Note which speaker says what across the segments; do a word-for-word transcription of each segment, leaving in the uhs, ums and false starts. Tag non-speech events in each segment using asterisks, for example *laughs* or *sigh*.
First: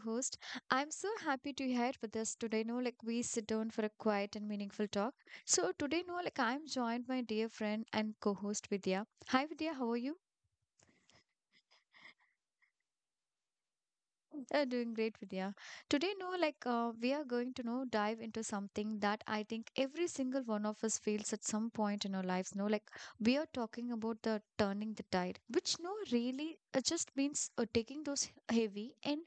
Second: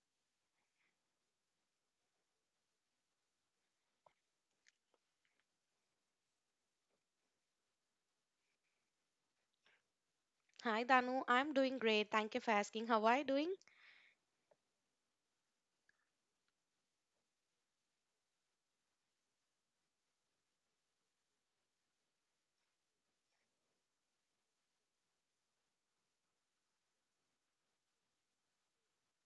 Speaker 1: host. I'm so happy to hear with us today. No, like we sit down for a quiet and meaningful talk. So today, no, like I'm joined by dear friend and co-host Vidya. Hi Vidya, how are you?
Speaker 2: Hi Danu, I'm doing great. Thank you for asking. How are you doing?
Speaker 1: Uh, doing great, Vidya. Today, no, like uh, we are going to know dive into something that I think every single one of us feels at some point in our lives. No, like we are talking about the turning the tide, which no really uh, just means uh, taking those heavy and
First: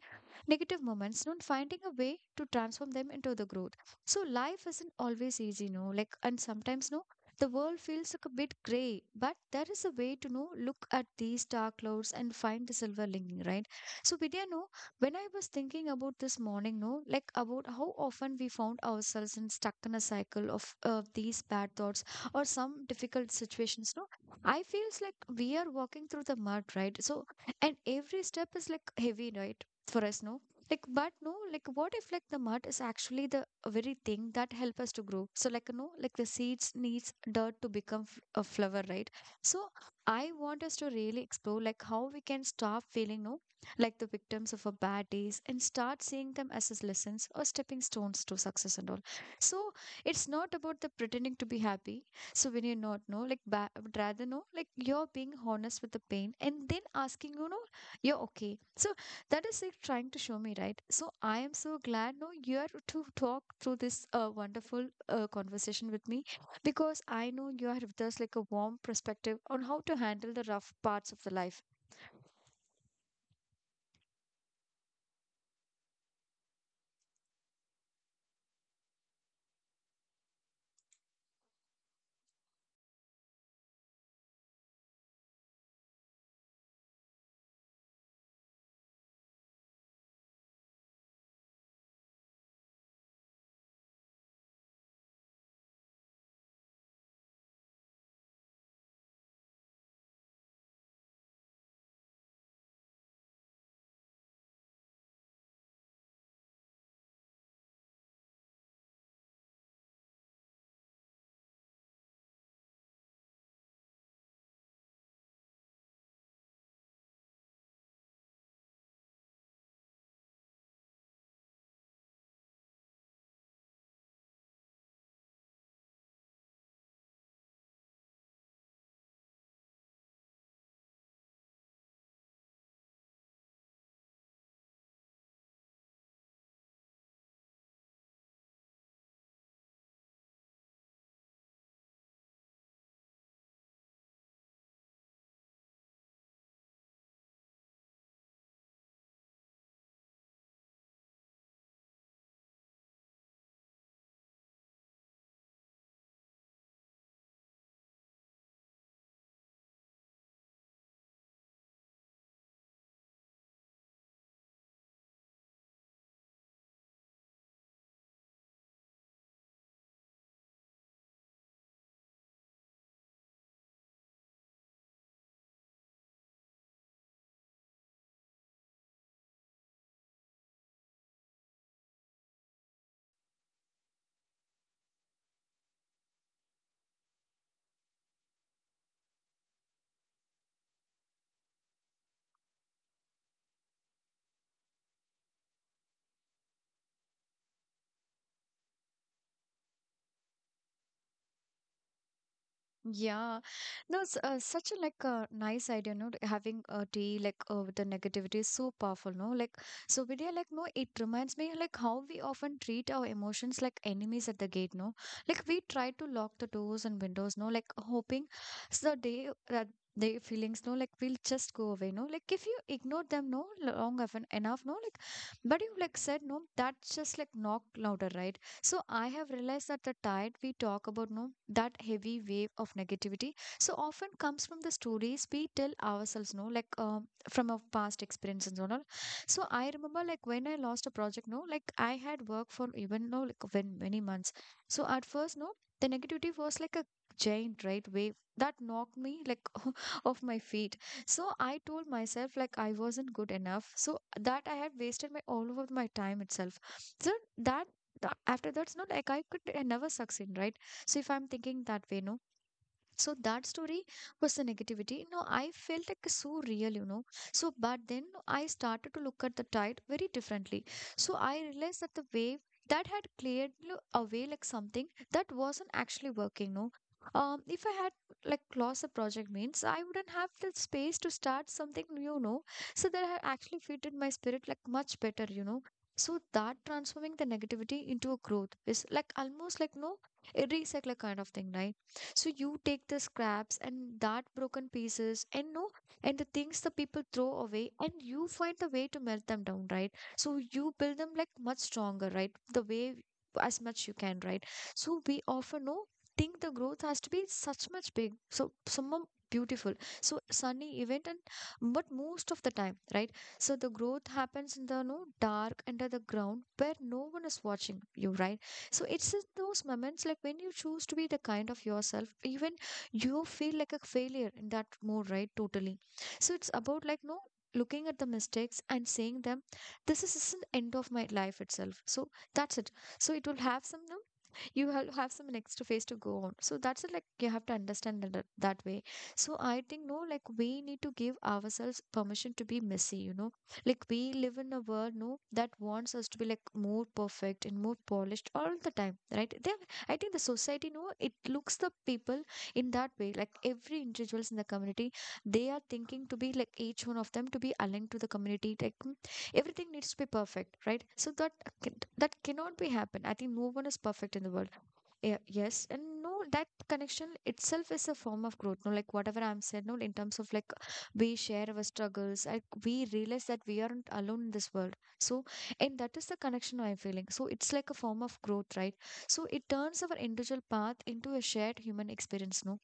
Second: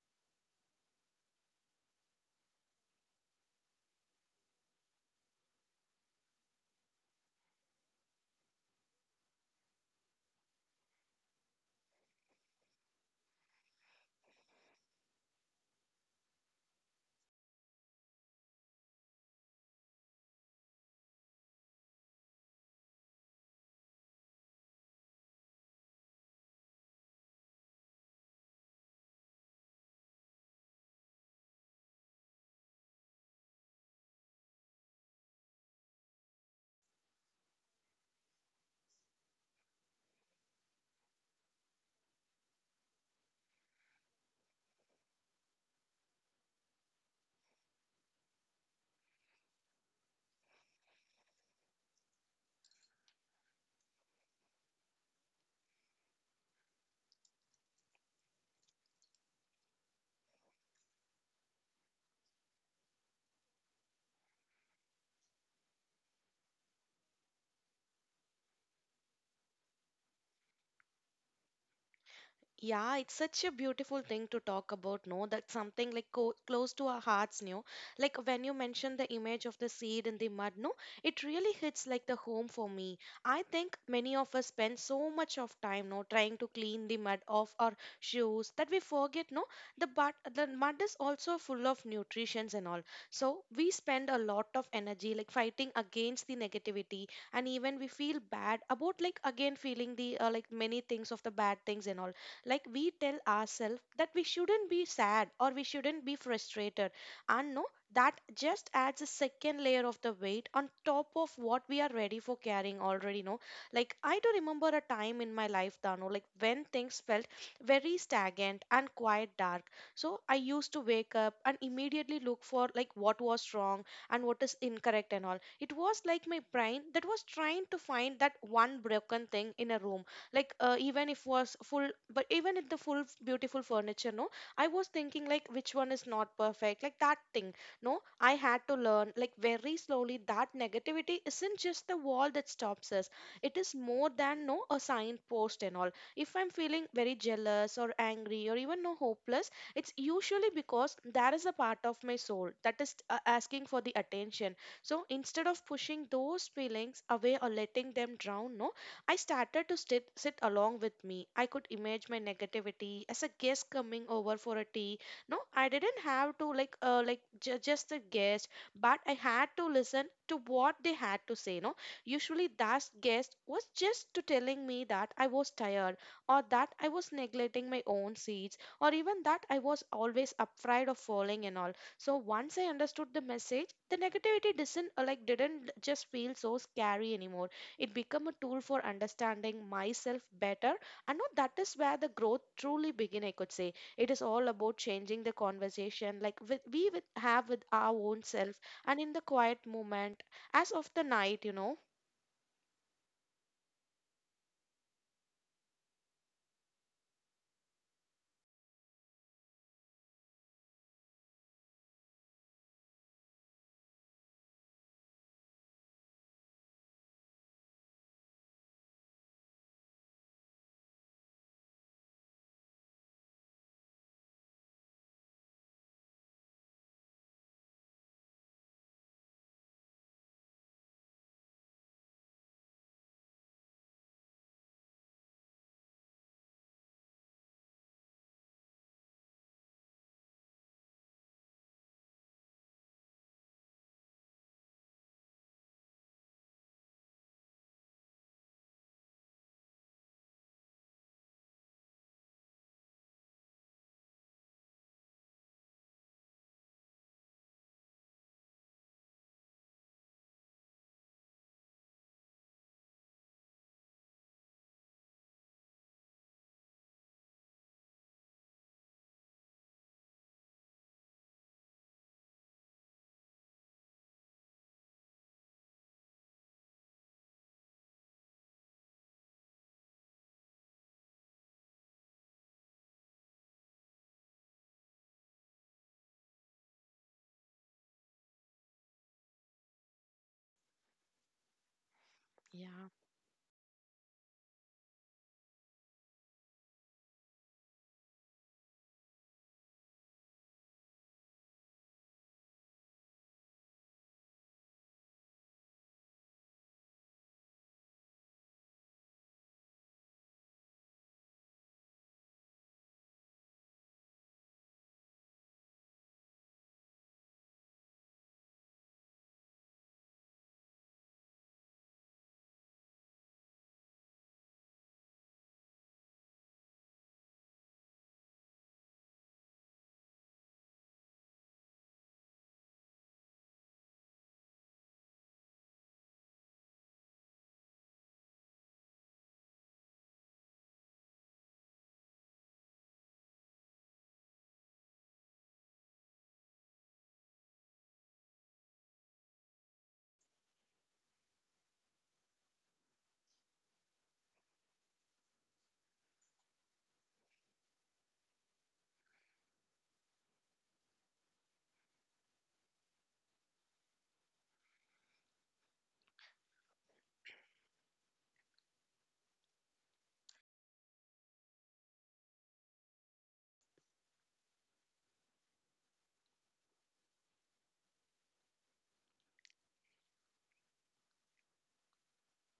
Speaker 1: negative moments, no, and finding a way to transform them into the growth. So life isn't always easy, no, like and sometimes no. The world feels like a bit grey, but there is a way to know look at these dark clouds and find the silver lining, right? So Vidya, no, when I was thinking about this morning, no, like about how often we found ourselves in stuck in a cycle of uh, these bad thoughts or some difficult situations, no, I feels like we are walking through the mud, right? So, and every step is like heavy, right, for us, no. Like, but no, like, what if like the mud is actually the very thing that help us to grow? So, like, no, like the seeds needs dirt to become f- a flower, right? So, I want us to really explore like how we can stop feeling no like the victims of a bad days and start seeing them as as lessons or stepping stones to success and all so it's not about the pretending to be happy so when you not know like ba- would rather know like you're being honest with the pain and then asking you know you're okay so that is like trying to show me right so I am so glad no you are to talk through this uh, wonderful uh, conversation with me because I know you are with us like a warm perspective on how to handle the rough parts of the life.
Speaker 2: Yeah, it's such a beautiful thing to talk about, no? That's something like co close to our hearts, no? Like when you mention the image of the seed in the mud, no? It really hits like the home for me. I think many of us spend so much of time, no, trying to clean the mud off our shoes that we forget, no? The but the mud is also full of nutrients and all. So we spend a lot of energy like fighting against the negativity, and even we feel bad about like again feeling the uh, like many things of the bad things and all, like we tell ourselves that we shouldn't be sad or we shouldn't be frustrated, and no, that just adds a second layer of the weight on top of what we are ready for carrying already, no. Like I do remember a time in my life, Dano, like when things felt very stagnant and quite dark. So I used to wake up and immediately look for like what was wrong and what is incorrect and all. It was like my brain that was trying to find that one broken thing in a room, like uh, even if was full, but even if the full f- beautiful furniture, no, I was thinking like which one is not perfect, like that thing. No, I had to learn like very slowly that negativity isn't just the wall that stops us. It is more than no a signpost and all. If I'm feeling very jealous or angry or even no hopeless, it's usually because there is a part of my soul that is uh, asking for the attention. So instead of pushing those feelings away or letting them drown, no, I started to sit, sit along with me. I could imagine my negativity as a guest coming over for a tea. No, I didn't have to like uh, like ju- just a guest, but I had to listen to what they had to say. No, usually that guest was just to telling me that I was tired, or that I was neglecting my own seeds, or even that I was always afraid of falling and all. So once I understood the message, the negativity didn't uh, like didn't just feel so scary anymore. It become a tool for understanding myself better. And no, that is where the growth truly begin, I could say. It is all about changing the conversation like with, we with, have with our own self, and in the quiet moment as of the night, you know.
Speaker 1: Yeah, no, it's uh, such a like a nice idea, no? Like, having a tea like uh, with the negativity is so powerful, no? Like, so Vidya, like, no, it reminds me like how we often treat our emotions like enemies at the gate, no? Like we try to lock the doors and windows, no? Like hoping so the day that they feelings, no? Like will just go away, no? Like if you ignore them, no, long enough, enough, no? Like, but you like said, no, that's just like knock louder, right? So I have realized that the tide we talk about, no, that heavy wave of negativity, so often comes from the stories we tell ourselves, no, like um, from our past experiences and all. So I remember, like when I lost a project, no, like I had worked for even no, like when many months. So at first, no, the negativity was like a giant right wave that knocked me like *laughs* off my feet. So I told myself like I wasn't good enough so that I had wasted my all of my time itself so that tha- after that's not like I could uh, never succeed, right? So if I'm thinking that way, no, so that story was the negativity. No, I felt like so real, you know. So, but then I started to look at the tide very differently. So I realized that the wave that had cleared lo- away like something that wasn't actually working, no. Um, if I had like lost the project means I wouldn't have the space to start something new, no. So that had actually fitted my spirit like much better, you know. So that transforming the negativity into a growth is like almost like no a recycler kind of thing, right? So you take
Speaker 2: Yeah.
Speaker 1: the scraps and that broken pieces and no and the things the people throw away and you find the way to melt them down, right? So you build them like much stronger, right? The way as much you can, right? So we often know think the growth has to be such much big. So someone beautiful. So sunny event and but most of the time, right? So the growth happens in the no dark under the ground where no one is watching you, right? So it's in those moments like when you choose to be the kind of yourself, even you feel like a failure in that mode, right? Totally. So it's about like no looking at the mistakes and saying them, this is, is the end of my life itself. So that's it. So it will have some no you have have some next phase to go on so that's it, like you have to understand that, that way. So I think no like we need to give ourselves permission to be messy, you know. Like we live in a world no that wants us to be like more perfect and more polished all the time, right? They, I think the society no it looks the people in that way, like every individuals in the community they are thinking to be like each one of them to be aligned to the community like mm, everything needs to be perfect, right? So that can- That cannot be happen. I think no one is perfect in the world. Yeah, yes and no that connection itself is a form of growth no like whatever I'm said no in terms of like we share our struggles like we realize that we aren't alone in this world. So and that is the connection I'm feeling so it's like a form of growth, right? So it turns our individual path into a shared human experience, no.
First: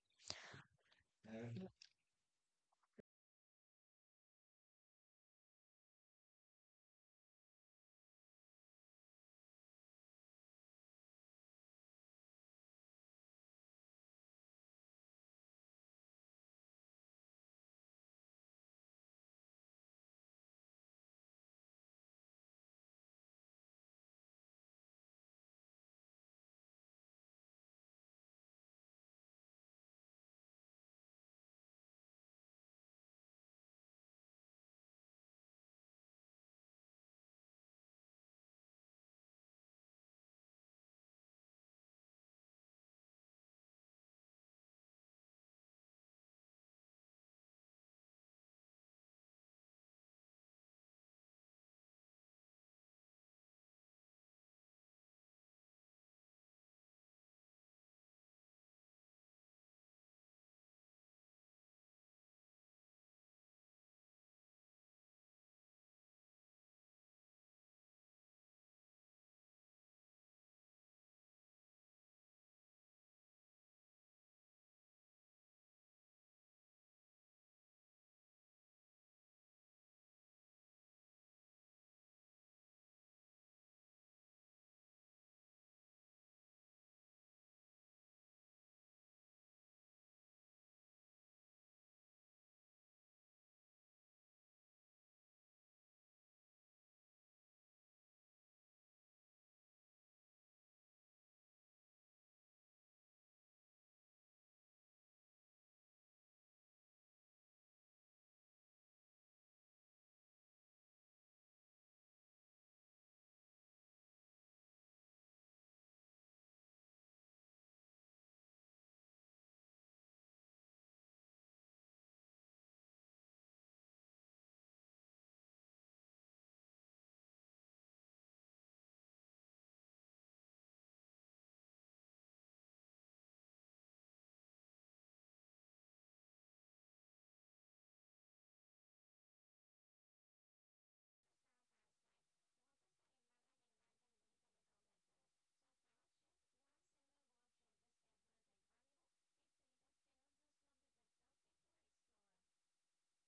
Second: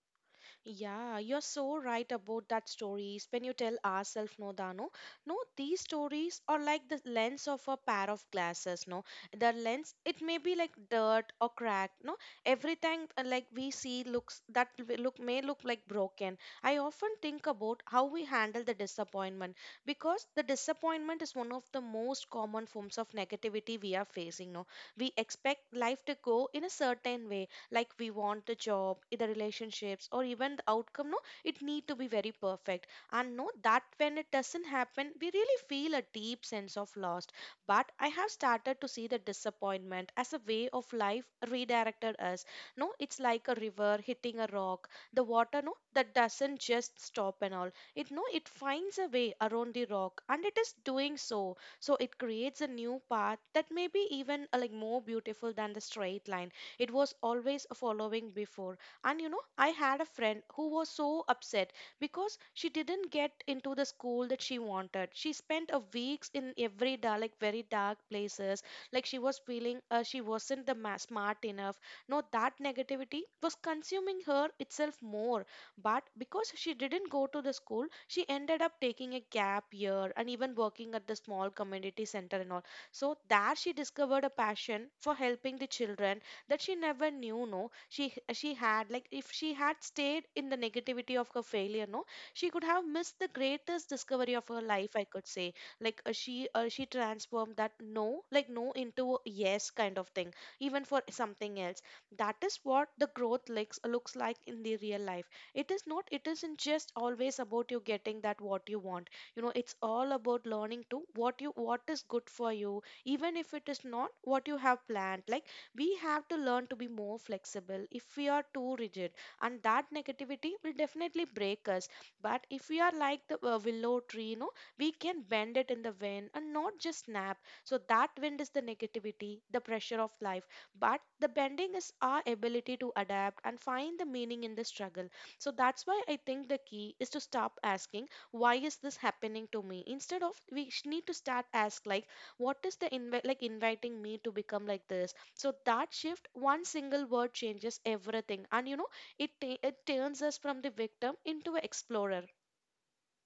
Speaker 2: Yeah, you're so right about that stories when you tell ourselves, no, Dano. No, these stories are like the lens of a pair of glasses, no. The lens it may be like dirt or cracked, no. Everything uh, like we see looks that w- look may look like broken. I often think about how we handle the disappointment, because the disappointment is one of the most common forms of negativity we are facing, no. We expect life to go in a certain way, like we want the job i- the relationships, or even the outcome, no, it need to be very perfect. And no, that when it doesn't happen, we really feel a deep sense of loss. But I have started to see the disappointment as a way of life redirected us. No, it's like a river hitting a rock. The water, no, that doesn't just stop and all. It, no, it finds a way around the rock, and it is doing so, so it creates a new path that may be even uh, like more beautiful than the straight line it was always following before. And you know, I had a friend who was so upset because she didn't get into the school that she wanted. She spent a weeks in every dark, like very dark places. Like she was feeling uh, she wasn't the ma- smart enough. No, that negativity was consuming her itself more. But because she didn't go to the school, she ended up taking a gap year, and even working at the small community center and all. So there she discovered a passion for helping the children that she never knew, no. She she had like, if she had stayed in the negativity of her failure, no, she could have missed the greatest discovery of her life, I could say. Like uh, she uh, she transformed that no like no into a yes kind of thing, even for something else. That is what the growth looks looks like in the real life. It is not, it isn't just always about you getting that what you want. You know, it's all about learning to what you what is good for you, even if it is not what you have planned. Like we have to learn to be more flexible. If we are too rigid, and that negativity will definitely break us. But if we are like the uh, willow tree, you know, we can bend it in the wind and not just snap. So that wind is the negativity, the pressure of life, but the bending is our ability to adapt and find the meaning in the struggle. So that's why I think the key is to stop asking why is this happening to me. Instead of we sh- need to start ask like what is the invi- like inviting me to become like this. So that shift, one single word changes everything. And you know, it, ta- it turns us from the victim into an explorer.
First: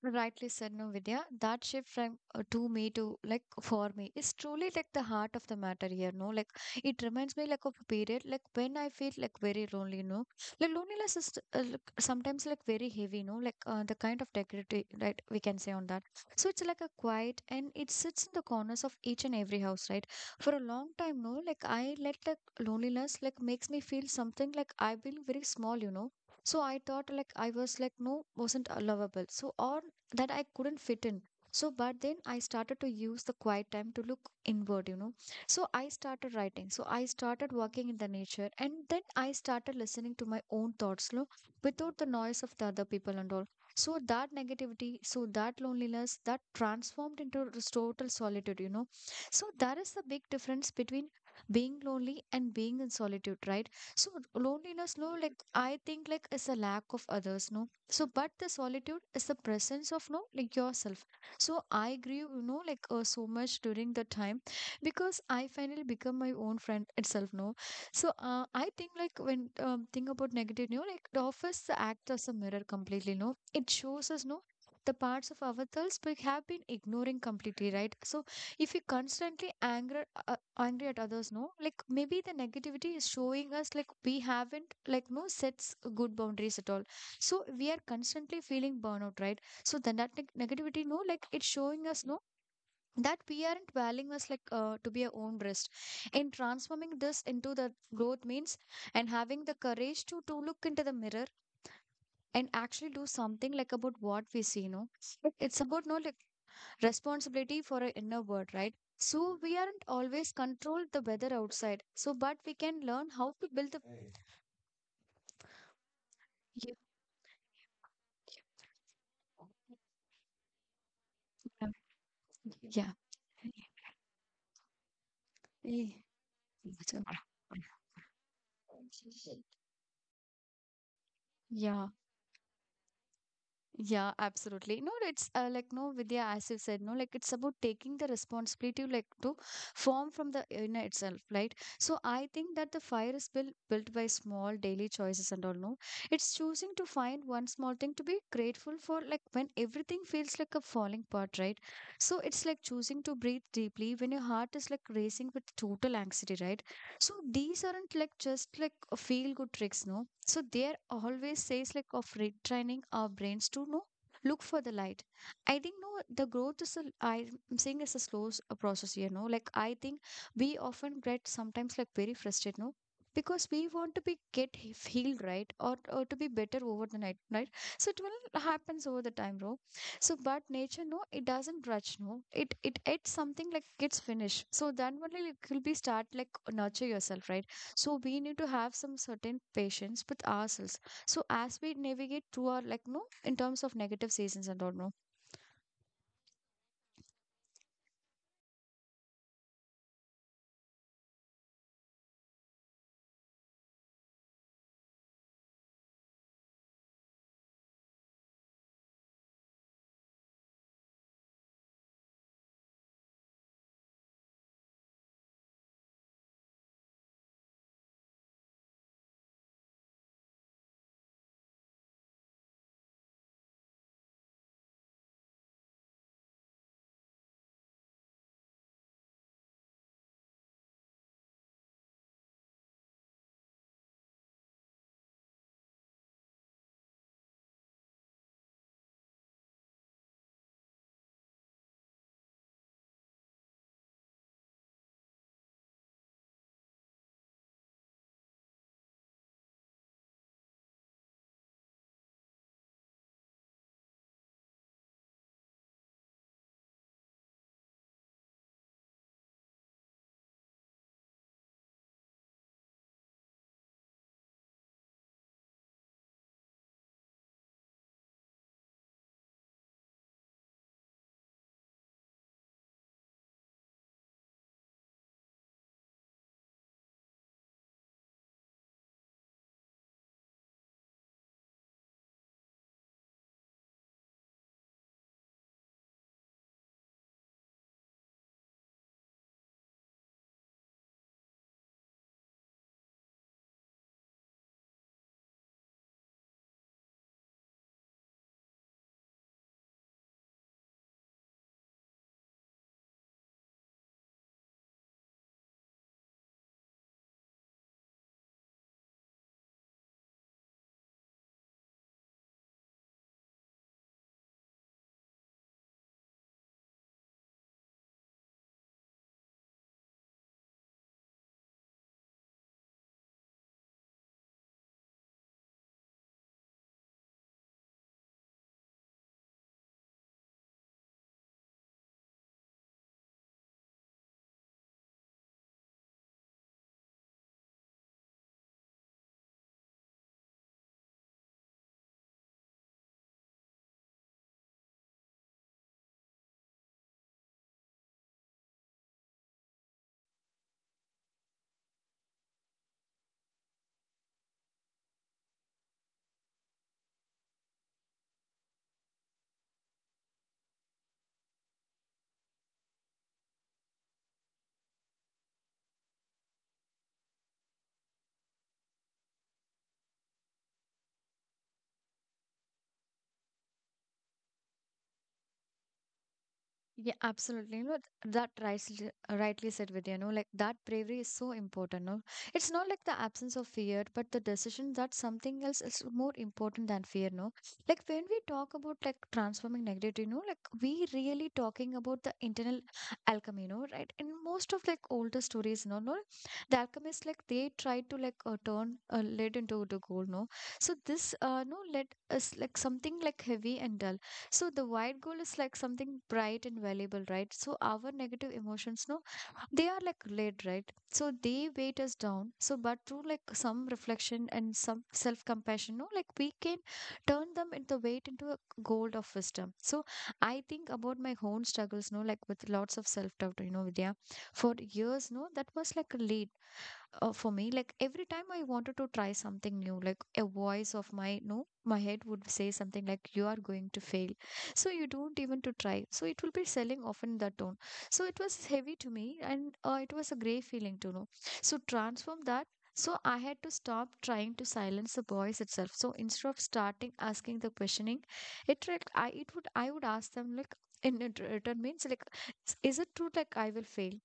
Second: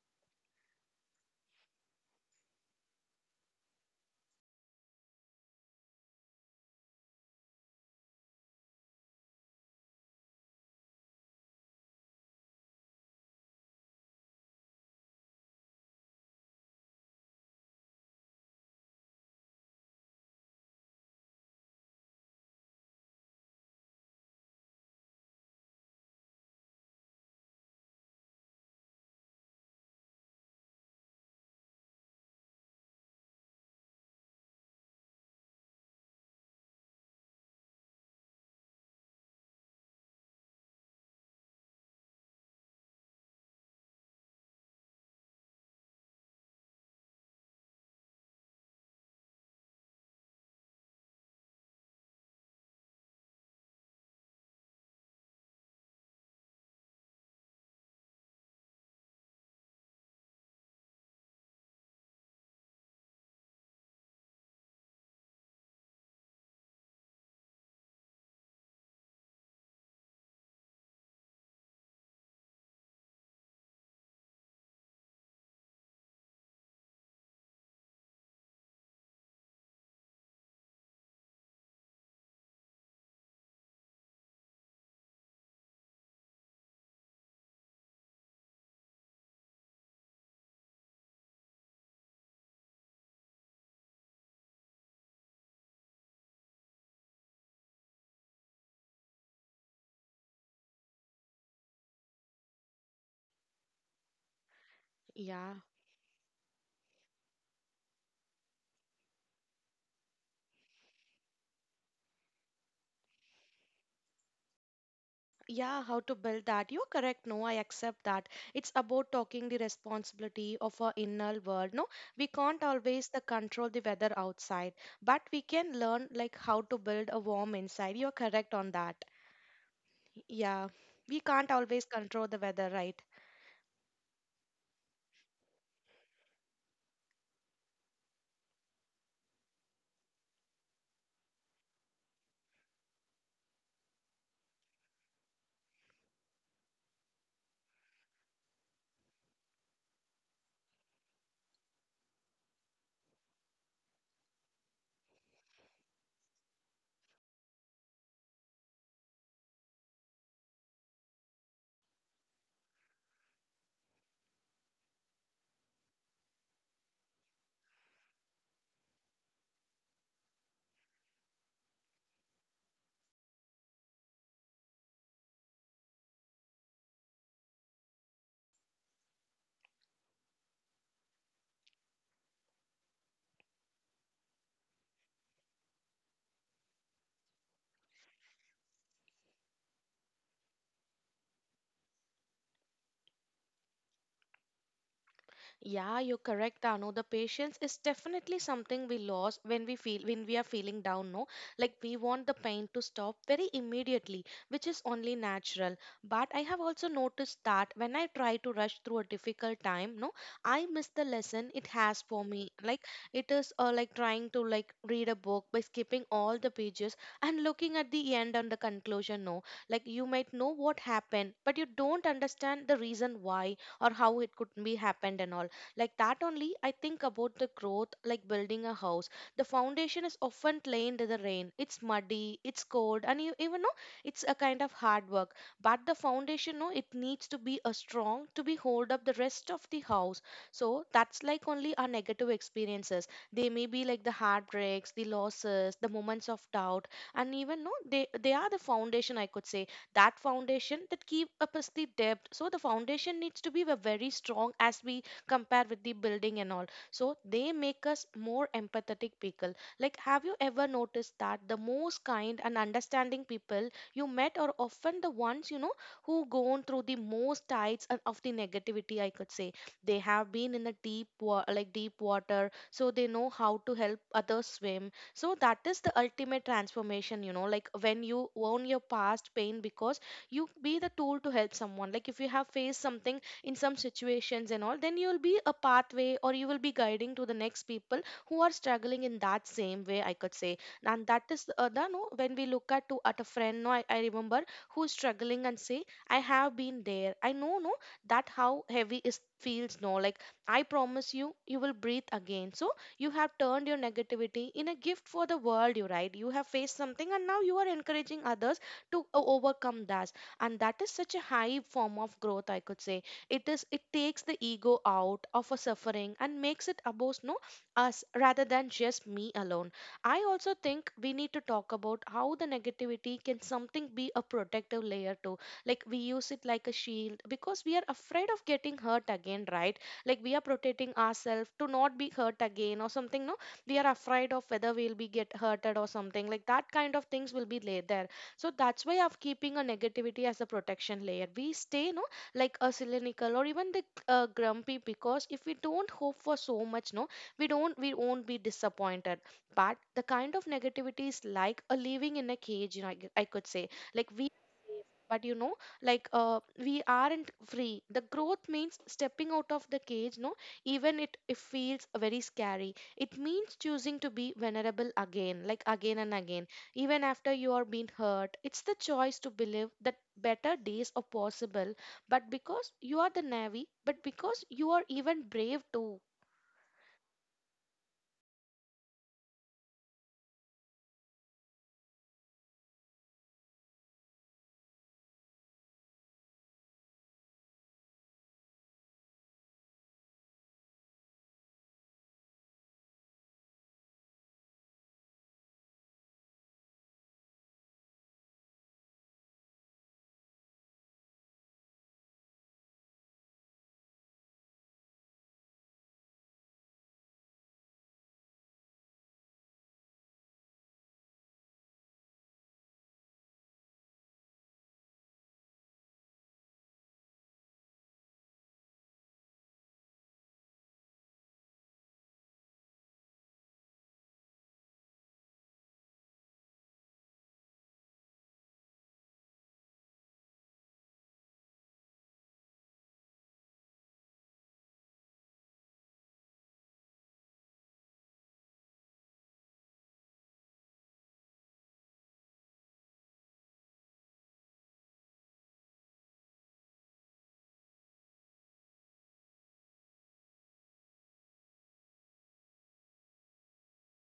Speaker 1: Rightly said, no, Vidya. That shift from uh, to me to like for me is truly like the heart of the matter here, no? Like it reminds me like of a period like when I feel like very lonely, no? Like loneliness is uh, like, sometimes like very heavy, no? Like uh, the kind of decorative right we can say on that. So it's like a quiet and it sits in the corners of each and every house, right? For a long time, no? Like I let like loneliness like makes me feel something like I feel very small, you know? So I thought like I was like no wasn't uh, lovable. So or that I couldn't fit in. So, but then I started to use the quiet time to look inward, you know. So, I started writing. So, I started working in the nature. And then I started listening to my own thoughts, you know, without the noise of the other people and all. So, that negativity, so that loneliness, that transformed into this total solitude, you know. So, that is the big difference between being lonely and being in solitude, right? So, loneliness, no, like I think, like, is a lack of others, no. So but the solitude is the presence of no like yourself. So I grieve, you know, like uh, so much during the time because I finally become my own friend itself, no. So uh, I think like when um, think about negative, you know, like it offers the office acts as a mirror completely, no, it shows us no the parts of ourselves we have been ignoring completely, right? So if we constantly anger uh, angry at others, no, like maybe the negativity is showing us like we haven't like no sets good boundaries at all, so we are constantly feeling burnout, right? So then that neg- negativity, no, like it's showing us no that we aren't valuing us like uh, to be our own best in transforming this into the growth means and having the courage to to look into the mirror and actually do something like about what we see, no? Know
Speaker 2: Yeah.
Speaker 1: it's about no like responsibility for our inner world, right? So we aren't always control the weather outside, so but we can learn how to build the
Speaker 2: Yeah, how to build that.
Speaker 1: yeah,
Speaker 2: You're correct. No, I accept that. It's about talking the responsibility of our inner world. No, we can't always the control the weather outside, but we can
Speaker 1: yeah,
Speaker 2: learn like how to build a warm inside. You're correct on that. Yeah, we can't always
Speaker 1: yeah.
Speaker 2: control the weather, right?
Speaker 1: Yeah, absolutely. No, it's uh, like no, Vidya, as you said, no, like it's about taking the responsibility, like to form from the inner itself, right? So I think that the fire is built built by small daily choices and all. No, it's choosing to find one small thing to be grateful for, like when everything feels like a falling part, right? So it's like choosing to breathe deeply when your heart is like racing with total anxiety, right? So these aren't like just like a feel good tricks, no. So there always says like of retraining our brains to no look for the light. I think no the growth is a I'm saying it's a slow s- a process here, no. Like I think we often get sometimes like very frustrated, no. Because we want to be get he- healed, right? Or, or to be better over the night, right? So it will happens over the time, bro, so, but nature, no, it doesn't rush, no. It it it's something like gets finished. So then only like, will be start like nurture yourself, right? So we need to have some certain patience with ourselves. So as we navigate through our like no in terms of negative seasons and all, no.
Speaker 2: Yeah, you're correct, Anu. The patience is definitely something we lose when we feel when we are feeling down, no? Like we want the pain to stop very immediately, which is only natural. But I have also noticed that when I try to rush through a difficult time, no, I miss the lesson it has for me. Like it is uh, like trying to like read a book by skipping all the pages and looking at the end and the conclusion, no? Like you might know what happened, but you don't understand the reason why or how it could be happened and all. Like that only, I think about the growth like building a house. The foundation is often plain in the rain. It's muddy, it's cold, and you even know it's a kind of hard work. But the foundation, no, it needs to be a strong to be hold up the rest of the house. So that's like only our negative experiences. They may be like the heartbreaks, the losses, the moments of doubt, and even no, they they are the foundation, I could say. That foundation that keep up us the depth. So the foundation needs to be ve- very strong as we compare with the building and all. So they make us more empathetic people. Like, have you ever noticed that the most kind and understanding people you met are often the ones, you know, who gone through the most tides and of the negativity, I could say. They have been in a deep wa- like deep water, so they know how to help others swim. So that is the ultimate transformation, you know, like when you own your past pain, because you be the tool to help someone. Like if you have faced something in some situations and all, then you will be a pathway, or you will be guiding to the next people who are struggling in that same way, I could say. And that is uh, the no when we look at to at a friend no I, I remember who's struggling and say I have been there, I know, no, that how heavy is feels, no, like I promise you, you will breathe again. So you have turned your negativity in a gift for the world, you right, you have faced something, and now you are encouraging others to o- overcome that. And that is such a high form of growth, I could say. It is, it takes the ego out of a suffering and makes it about no us rather than just me alone. I also think we need to talk about how the negativity can something be a protective layer too. Like we use it like a shield because we are afraid of getting hurt again, right? Like we are protecting ourselves to not be hurt again or something, no, we are afraid of whether we'll be get hurted or something, like that kind of things will be laid there. So that's Why I'm keeping a negativity as a protection layer we stay, no, like a cynical or even the uh, grumpy, because if we don't hope for so much, no, we don't we won't be disappointed. But the kind of negativity is like a living in a cage, you know, I, g- I could say. Like we, but you know, like uh, we aren't free. The growth means stepping out of the cage, no, even it, it feels very scary. It means choosing to be vulnerable again, like again and again, even after you are being hurt. It's the choice to believe that better days are possible. But because you are the navy, but because you are even brave too.
Speaker 1: Yeah, absolutely. You know, that rightly, rightly said, Vidya. You know, like that bravery is so important. No, it's not like the absence of fear, but the decision that something else is more important than fear. No, like when we talk about like transforming negativity, you know, like we really talking about the internal alchemy. You know, right? In most of like older stories, no, no, the alchemists like they try to like uh, turn uh, lead into the gold. No, so this uh, no lead is like something like heavy and dull. So the white gold is like something bright and valuable, right? So our negative emotions, no, they are like lead, right? So they weight us down. So but through like some reflection and some self-compassion, no, like we can turn them into weight into a gold of wisdom. So I think about my own struggles, no, like with lots of self-doubt, you know, Vidya. For years, no, that was like a lead uh, for me. Like every time I wanted to try something new, like a voice of my no my head would say something like, you are going to fail, so you don't even to try. So it will be selling often in that tone. So it was heavy to me, and uh, it was a great feeling to know so transform that. So I had to stop trying to silence the boys itself. So instead of starting asking the questioning, it like i it would i would ask them like, in it- return means like, is it true like I will fail?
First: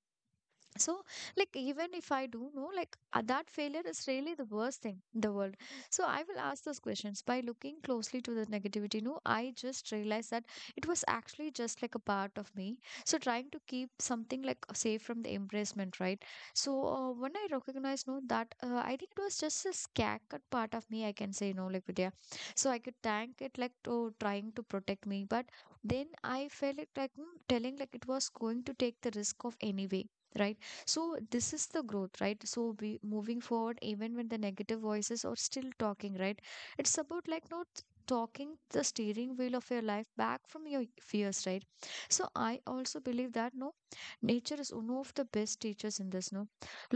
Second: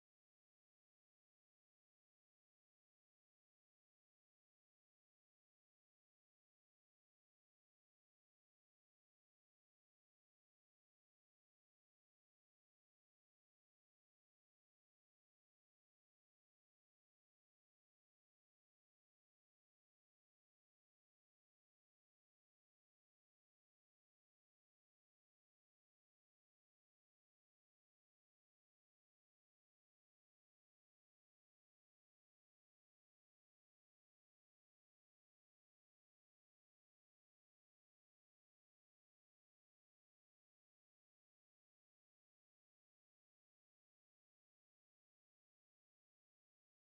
Speaker 1: So, like, even if I do know, like, uh, that failure is really the worst thing in the world. So, I will ask those questions by looking closely to the negativity. No, I just realized that it was actually just like a part of me. So, trying to keep something like uh, safe from the embracement, right? So, uh, when I recognized, no, that uh, I think it was just a scattered part of me, I can say, no, like, Vidya. So, I could thank it, like, to trying to protect me. But then I felt it, like, mm, telling, like, it was going to take the risk of anyway, right? So this is the growth, right? So we moving forward, even when the negative voices are still talking, right? It's about like not talking the steering wheel of your life back from your fears, right? So I also believe that no, nature is one of the best teachers in this. No,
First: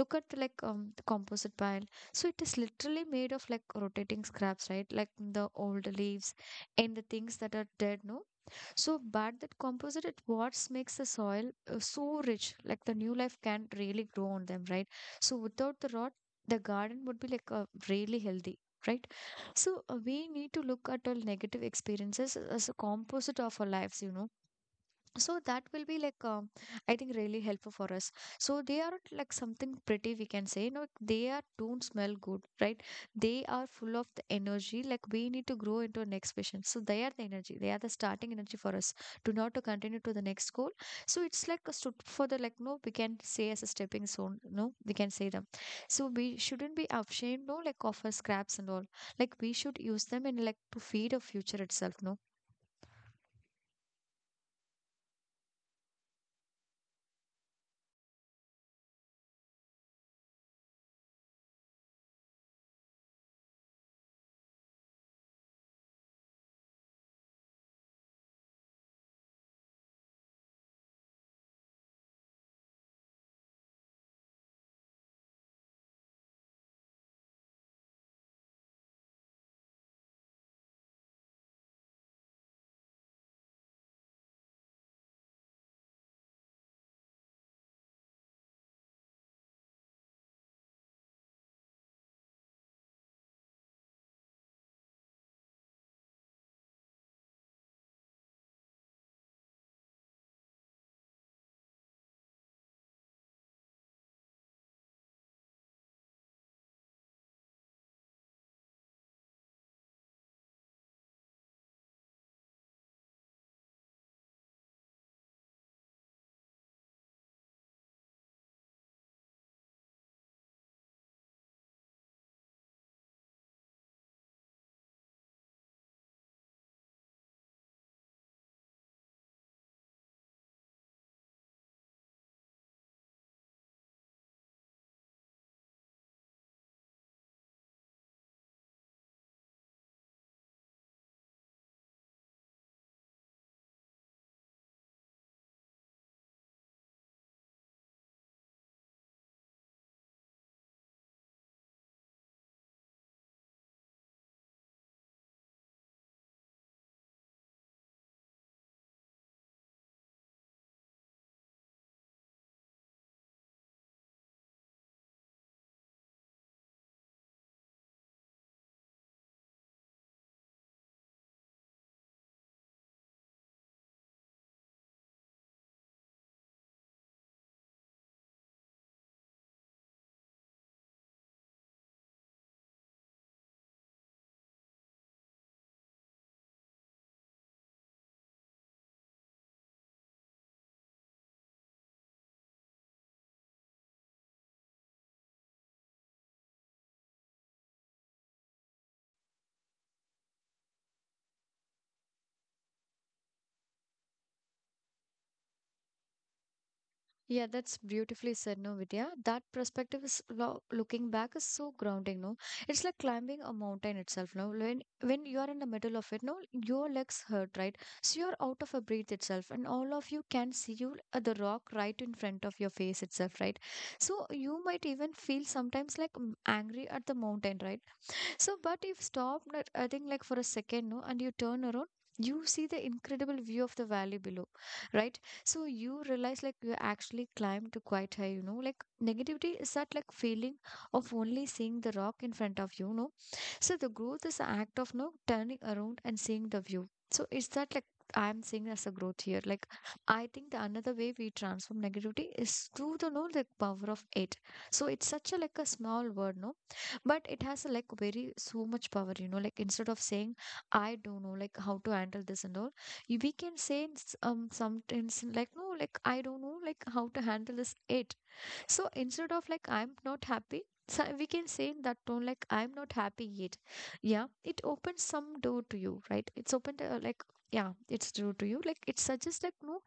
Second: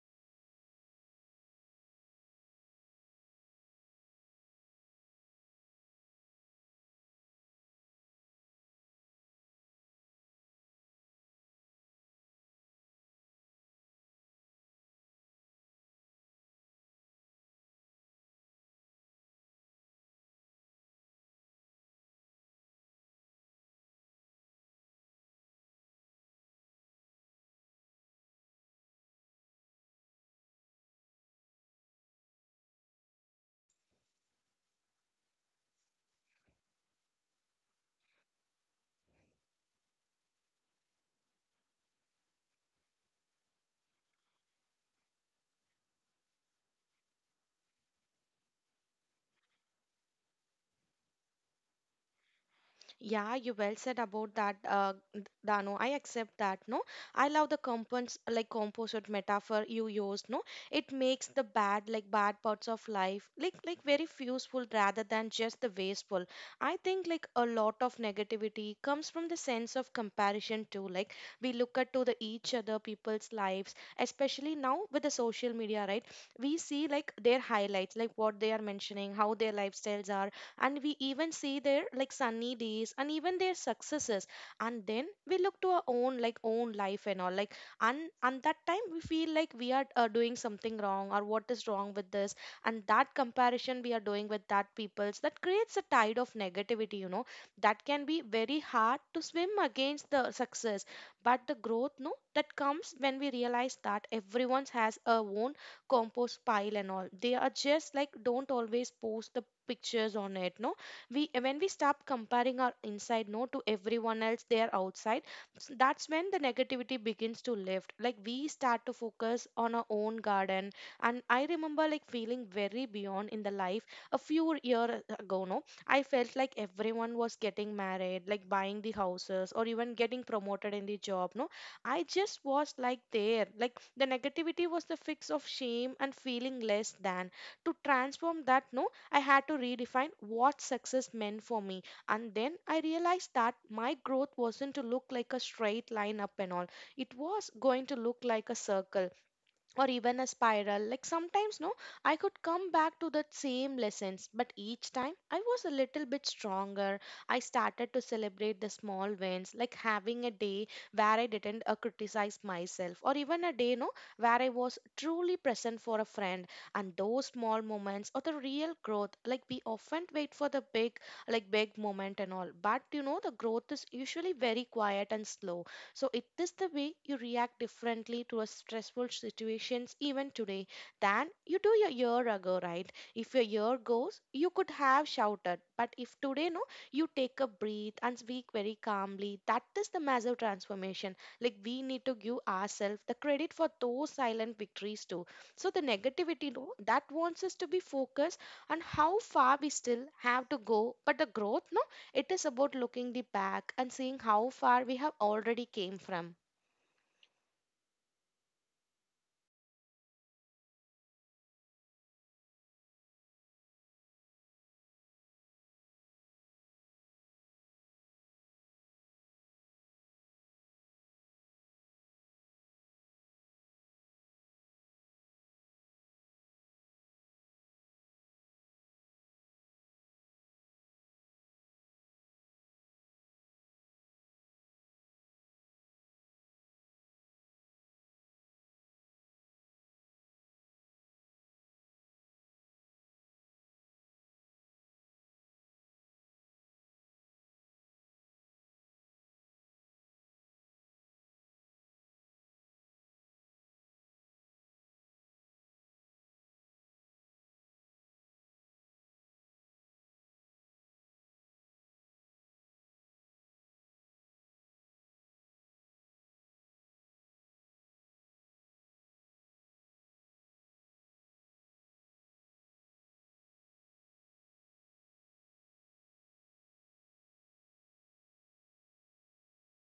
Speaker 1: look at like um the composite pile. So it is literally made of like rotating scraps, right? Like the old leaves and the things that are dead. No, so, but that composite it what makes the soil uh, so rich, like the new life can really grow on them, right? So without the rot, the garden would be like uh, really healthy, right? So uh, we need to look at all negative experiences as a composite of our lives, you know. So that will be like um, I think really helpful for us. So they aren't like something pretty we can say, no, they are don't smell good, right? They are full of the energy like we need to grow into next patient. So they are the energy, they are the starting energy for us to not to continue to the next goal. So it's like a stood for the like no we can say as a stepping stone, no, we can say them. So we shouldn't be ashamed, no, like of our scraps and all, like we should use them in like to feed our future itself, no.
Speaker 2: Yeah, you well said about that, uh, d- Dano. I accept that. No, I love the compos like composite metaphor you used. No, it makes the bad like bad parts of life like like very useful rather than just the wasteful. I think like a lot of negativity comes from the sense of comparison too. Like we look at to the each other people's lives, especially now with the social media, right? We see like their highlights, like what they are mentioning, how their lifestyles are, and we even see their like sunny days and even their successes. And then we look to our own like own life and all, like and and that time we feel like we are uh, doing something wrong, or what is wrong with this. And that comparison we are doing with that people's, that creates a tide of negativity, you know, that can be very hard to swim against the success. But the growth, no, that comes when we realize that everyone has a own compost pile and all. They are just like don't always post the pictures on it, no. We, when we stop comparing our inside, no, to everyone else their outside, s- that's when the negativity begins to lift. Like we start to focus on our own garden. And I remember like feeling very beyond in the life a few years ago, no. I felt like everyone was getting married, like buying the houses or even getting promoted in the job, no. I just was like there. Like the negativity was the fix of shame and feeling less than. To transform that, no, I had to redefine what success meant for me. And then I realized that my growth wasn't to look like a straight line up and all, it was going to look like a circle, or even a spiral, like sometimes, no, I could come back to the same lessons, but each time I was a little bit stronger. I started to celebrate the small wins, like having a day where I didn't uh, criticize myself, or even a day, no, where I was truly present for a friend. And those small moments are the real growth. Like we often wait for the big like big moment and all, but you know the growth is usually very quiet and slow. So it is the way you react differently to a stressful situations even today than you do a year ago, right? If a year goes, you could have shouted, but if today, no, you take a breath and speak very calmly. That is the massive transformation. Like we need to give ourselves the credit for those silent victories too. So the negativity, no, that wants us to be focused on how far we still have to go, but the growth, no, it is about looking the back and seeing how far we have already came from.
Speaker 1: Yeah, that's beautifully said, no, Vidya. That perspective is lo looking back is so grounding, no? It's like climbing a mountain itself, no? When when you are in the middle of it, no, your legs hurt, right? So you're out of a breath itself, and all of you can see you uh, the rock right in front of your face itself, right? So you might even feel sometimes like m- angry at the mountain, right? So, but if stop, not- I think like for a second, no, and you turn around, you see the incredible view of the valley below, right? So you realize like you actually climbed to quite high, you know. Like negativity is that like feeling of only seeing the rock in front of you, no? So the growth is an act of no turning around and seeing the view. So is that like I'm seeing as a growth here. Like I think the another way we transform negativity is through the no the power of it. So it's such a like a small word, no? But it has like very so much power, you know. Like instead of saying, I don't know like how to handle this and all, you- we can say in s- um sometimes like no like, I don't know like how to handle this it. So instead of like, I'm not happy, so we can say in that tone, like, I'm not happy yet. Yeah, it opens some door to you, right? It's opened, uh, like, yeah, it's door to you. Like, it suggests, like, no,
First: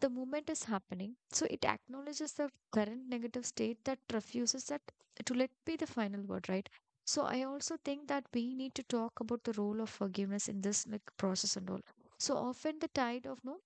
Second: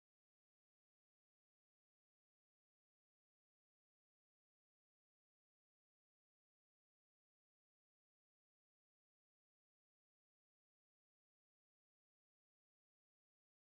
Speaker 1: the movement is happening. So it acknowledges the current negative state that refuses that to let be the final word, right? So I also think that we need to talk about the role of forgiveness in this like process and all. So often the tide of no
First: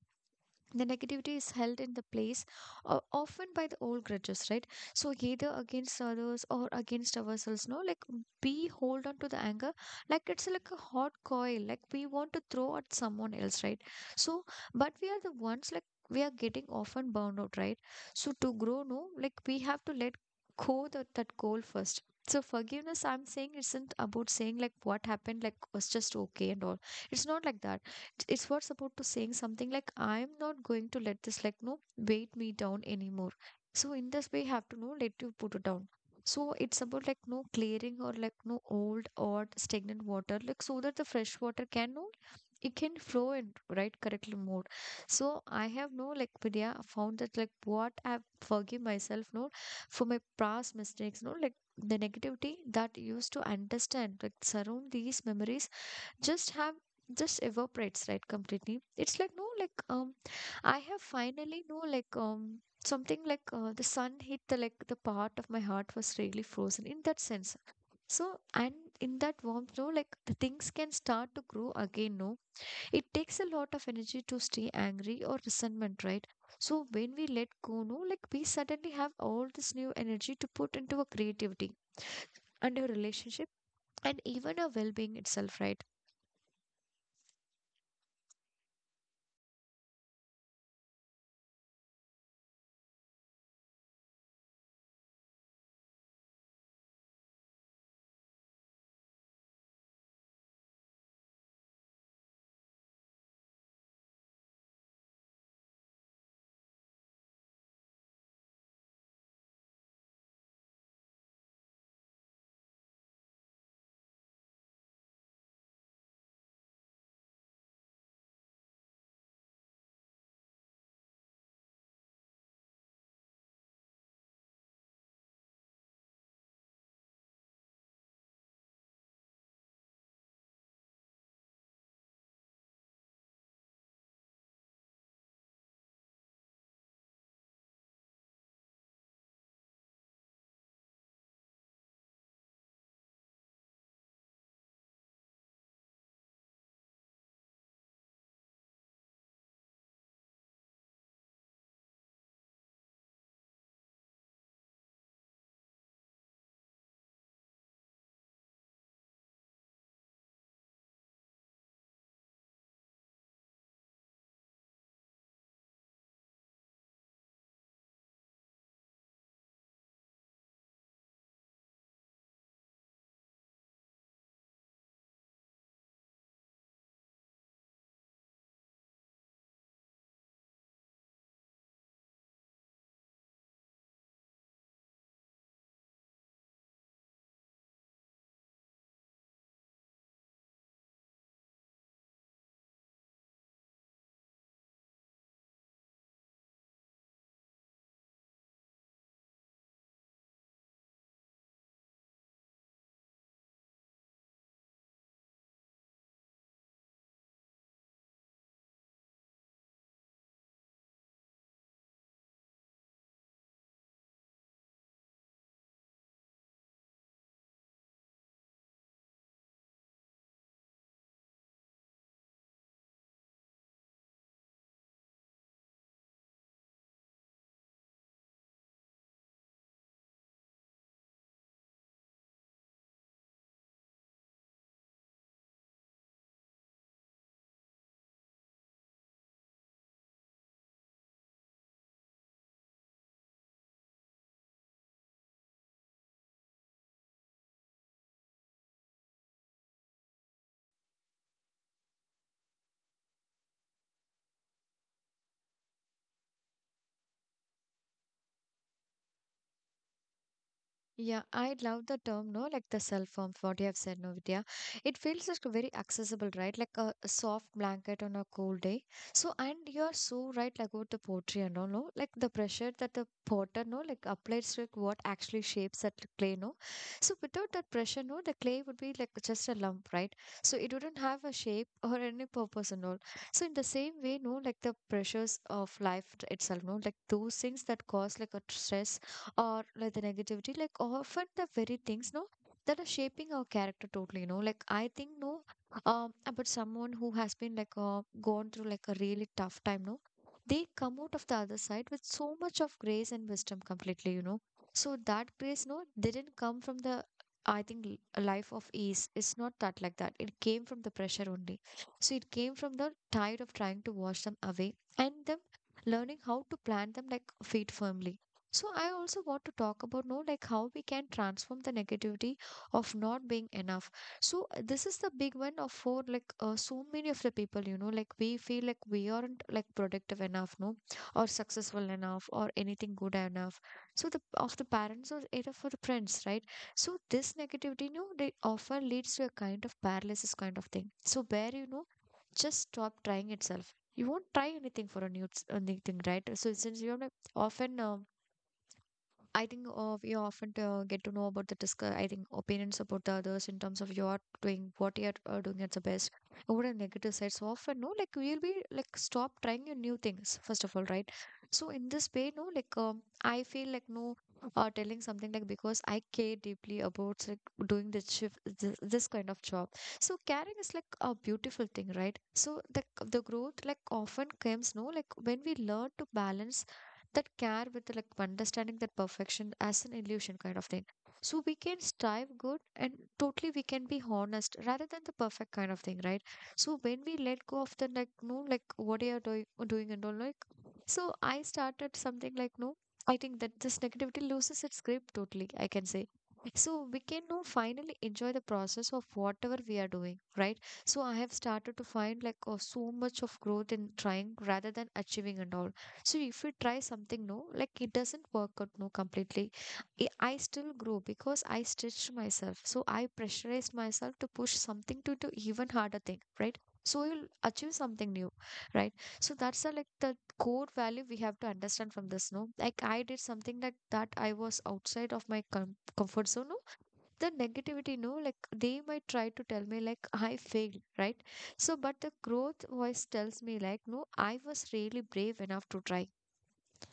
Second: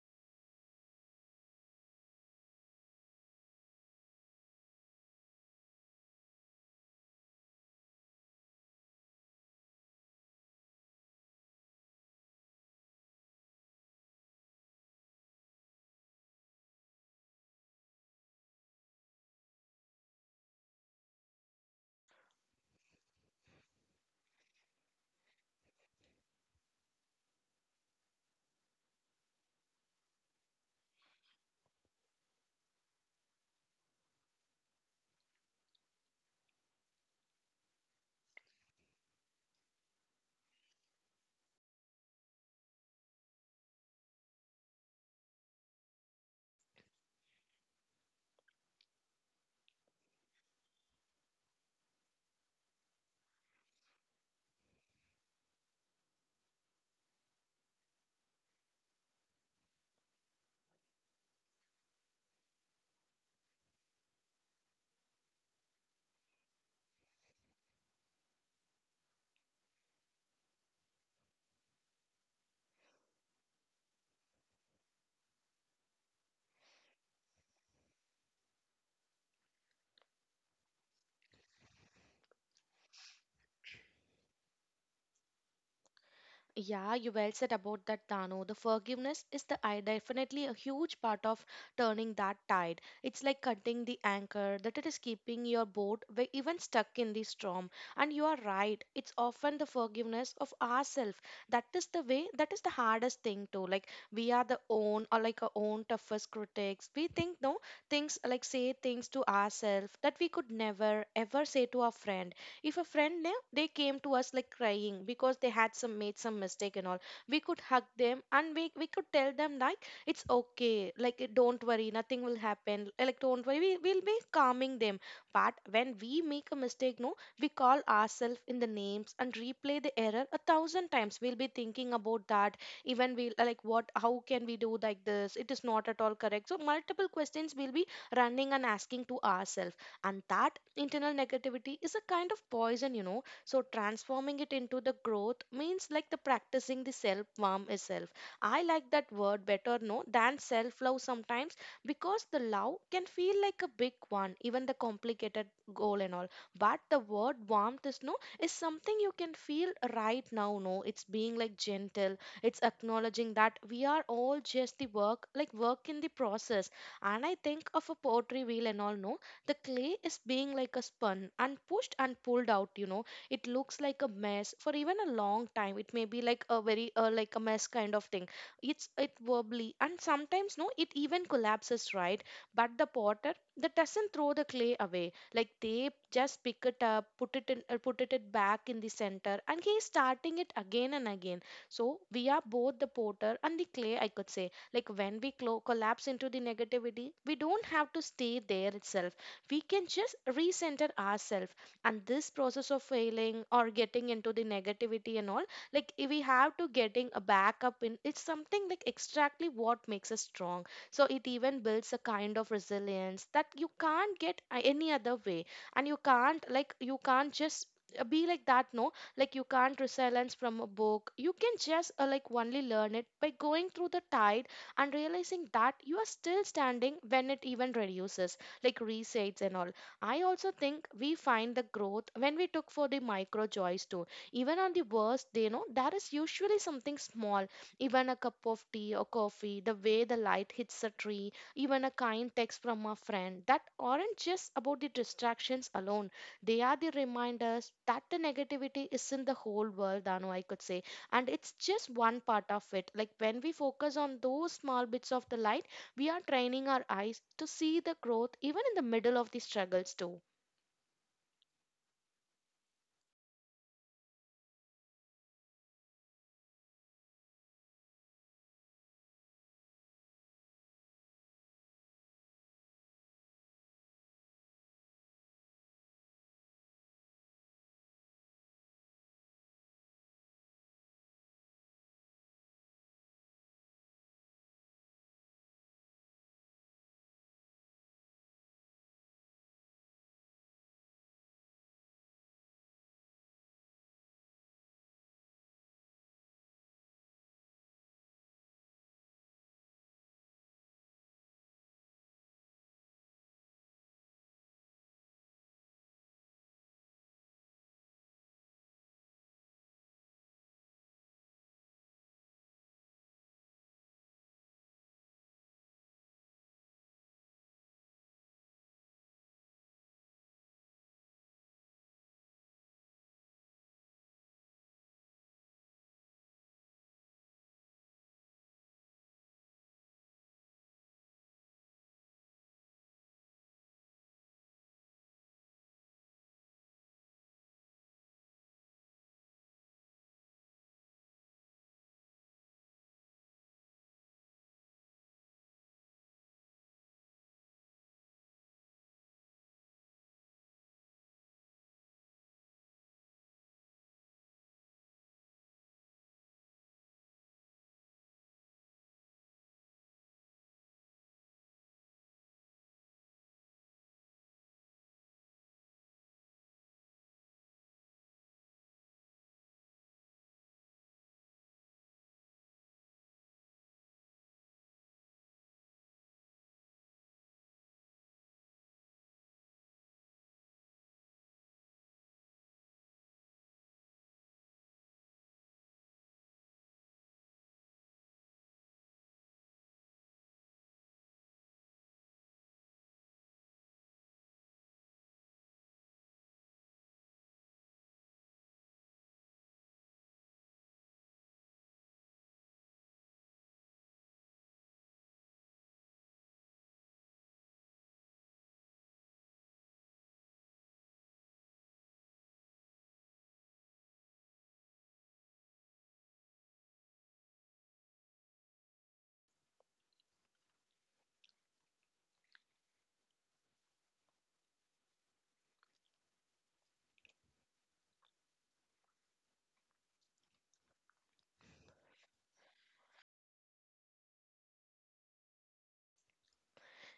Speaker 1: the negativity is held in the place uh, often by the old grudges, right? So either against others or against ourselves, no. Like we hold on to the anger like it's like a hot coil, like we want to throw at someone else, right? So but we are the ones like we are getting often burned out, right? So to grow, no, like we have to let go that, that goal first. So forgiveness I'm saying isn't about saying like what happened like was just okay and all. It's not like that. It's what's about to saying something like, I'm not going to let this like no weight me down anymore. So in this way you have to know let you put it down. So it's about like no clearing or like no old or stagnant water, like so that the fresh water can no it can flow in, right? Correctly mode. So I have no like Vidya found that like what I've forgive myself no for my past mistakes, no. Like the negativity that used to understand like surround these memories just have just evaporates, right? Completely. It's like no like um I have finally no like um something like uh, the sun hit the like the part of my heart was really frozen in that sense. So and in that warmth, no, like the things can start to grow again, no. It takes a lot of energy to stay angry or resentment, right? So when we let go, no, like we suddenly have all this new energy to put into our creativity and our relationship and even our well-being itself, right?
Speaker 2: Yeah, you well said about that, Dano. The forgiveness is the I definitely a huge part of turning that tide. It's like cutting the anchor that it is keeping your boat wa- even stuck in the storm. And you are right. It's often the forgiveness of ourselves. That is the way. That is the hardest thing to like. We are the own, or like our own toughest critics. We think, no, things like say things to ourselves that we could never ever say to our friend. If a friend knew, they came to us like crying because they had some made some mistake and all, we could hug them and we, we could tell them like it's okay, like don't worry, nothing will happen, like don't worry, we will be calming them. But when we make a mistake, no, we call ourselves in the names and replay the error a thousand times. We'll be thinking about that. Even we like, what, how can we do like this? It is not at all correct. So multiple questions we will be running and asking to ourselves. And that internal negativity is a kind of poison, you know. So transforming it into the growth means like the practicing the self warm itself. I like that word better, no, than self love sometimes, because the love can feel like a big one, even the complicated goal and all. But the word warmth is, no, is something you can feel right now, no. It's being like gentle. It's acknowledging that we are all just the work like work in the process. And I think of a poetry wheel and all, no, the clay is being like a spun and pushed and pulled out, you know. It looks like a mess for even a long time. It may be like a very uh, like a mess kind of thing. It's it wobbly, and sometimes, no, it even collapses, right? But the potter that doesn't throw the clay away. Like they just pick it up, put it in, uh, put it it back in the center, and he's starting it again and again. So we are both the potter and the clay, I could say. Like when we clo- collapse into the negativity, we don't have to stay there itself. We can just recenter ourselves. And this process of failing or getting into the negativity and all, like if we have to getting a backup in, it's something like exactly what makes us strong. So it even builds a kind of resilience that you can't get uh, any other way. And you can't like, you can't just uh, be like that, no. Like you can't resilience from a book. You can just uh, like only learn it by going through the tide and realizing that you are still standing when it even reduces, like resets and all. I also think we find the growth when we took for the micro joys too. Even on the worst day, you know, there is usually something small, even a cup of tea or coffee, the way the light hits a tree, even a kind text from a friend, that aren't just about the distractions alone. They are the reminders that the negativity is in the whole world, Dano, I could say. And it's just one part of it. Like when we focus on those small bits of the light, we are training our eyes to see the growth even in the middle of the struggles too.
Speaker 1: Yeah, I love the term, no, like the self-harm, what you have said, no, Vidya. It feels like very accessible, right? Like a, a soft blanket on a cold day. So, and you're so right like, about the pottery and all, no? Like the pressure that the potter, no, like applies to like, what actually shapes that clay, no? So, without that pressure, no, the clay would be like just a lump, right? So, it wouldn't have a shape or any purpose and all. So, in the same way, no, like the pressures of life itself, no, like those things that cause like a stress or like the negativity, like often the very things, no, that are shaping our character totally, you know. Like I think, no, um about someone who has been like uh, gone through like a really tough time, no, they come out of the other side with so much of grace and wisdom completely, you know. So that grace, no, didn't come from the, I think, l- a life of ease. It's not that, like that it came from the pressure only. So it came from the tide of trying to wash them away, and them learning how to plant them like feet firmly. So I also want to talk about, no, like how we can transform the negativity of not being enough. So uh, this is the big one of for like uh, so many of the people, you know, like we feel like we aren't like productive enough, no, or successful enough or anything good enough. So the of the parents or either for the friends, right. So this negativity, you know, they often leads to a kind of paralysis kind of thing. So where, you know, just stop trying itself. You won't try anything for a new anything, right. So since you're like often. Um, I think uh, we often uh, get to know about the discuss. I think opinions about the others in terms of you're doing what you're uh, doing at the best. Over the negative sides, so often, no, like we'll be like stop trying your new things first of all, right? So in this way, no, like um, I feel like, no, uh, telling something like because I care deeply about like doing this shift, this, this kind of job. So caring is like a beautiful thing, right? So the the growth like often comes, no, like when we learn to balance that care with like understanding that perfection as an illusion kind of thing. So we can strive good and totally we can be honest rather than the perfect kind of thing, right? So when we let go of the, like, no, like what you are doing doing and all, like, so I started something like, no, I think that this negativity loses its grip totally, I can say. So we can now finally enjoy the process of whatever we are doing, right? So I have started to find like, oh, so much of growth in trying rather than achieving and all. So if we try something new, like it doesn't work out, no, completely, I I still grow because I stretched myself. So I pressurized myself to push something to do even harder thing, right? So you'll achieve something new, right? So that's the like the core value we have to understand from this, no? Like I did something like that, I was outside of my com comfort zone, no? The negativity, no? Like they might try to tell me like I failed, right? So but the growth voice tells me like, no, I was really brave enough to try.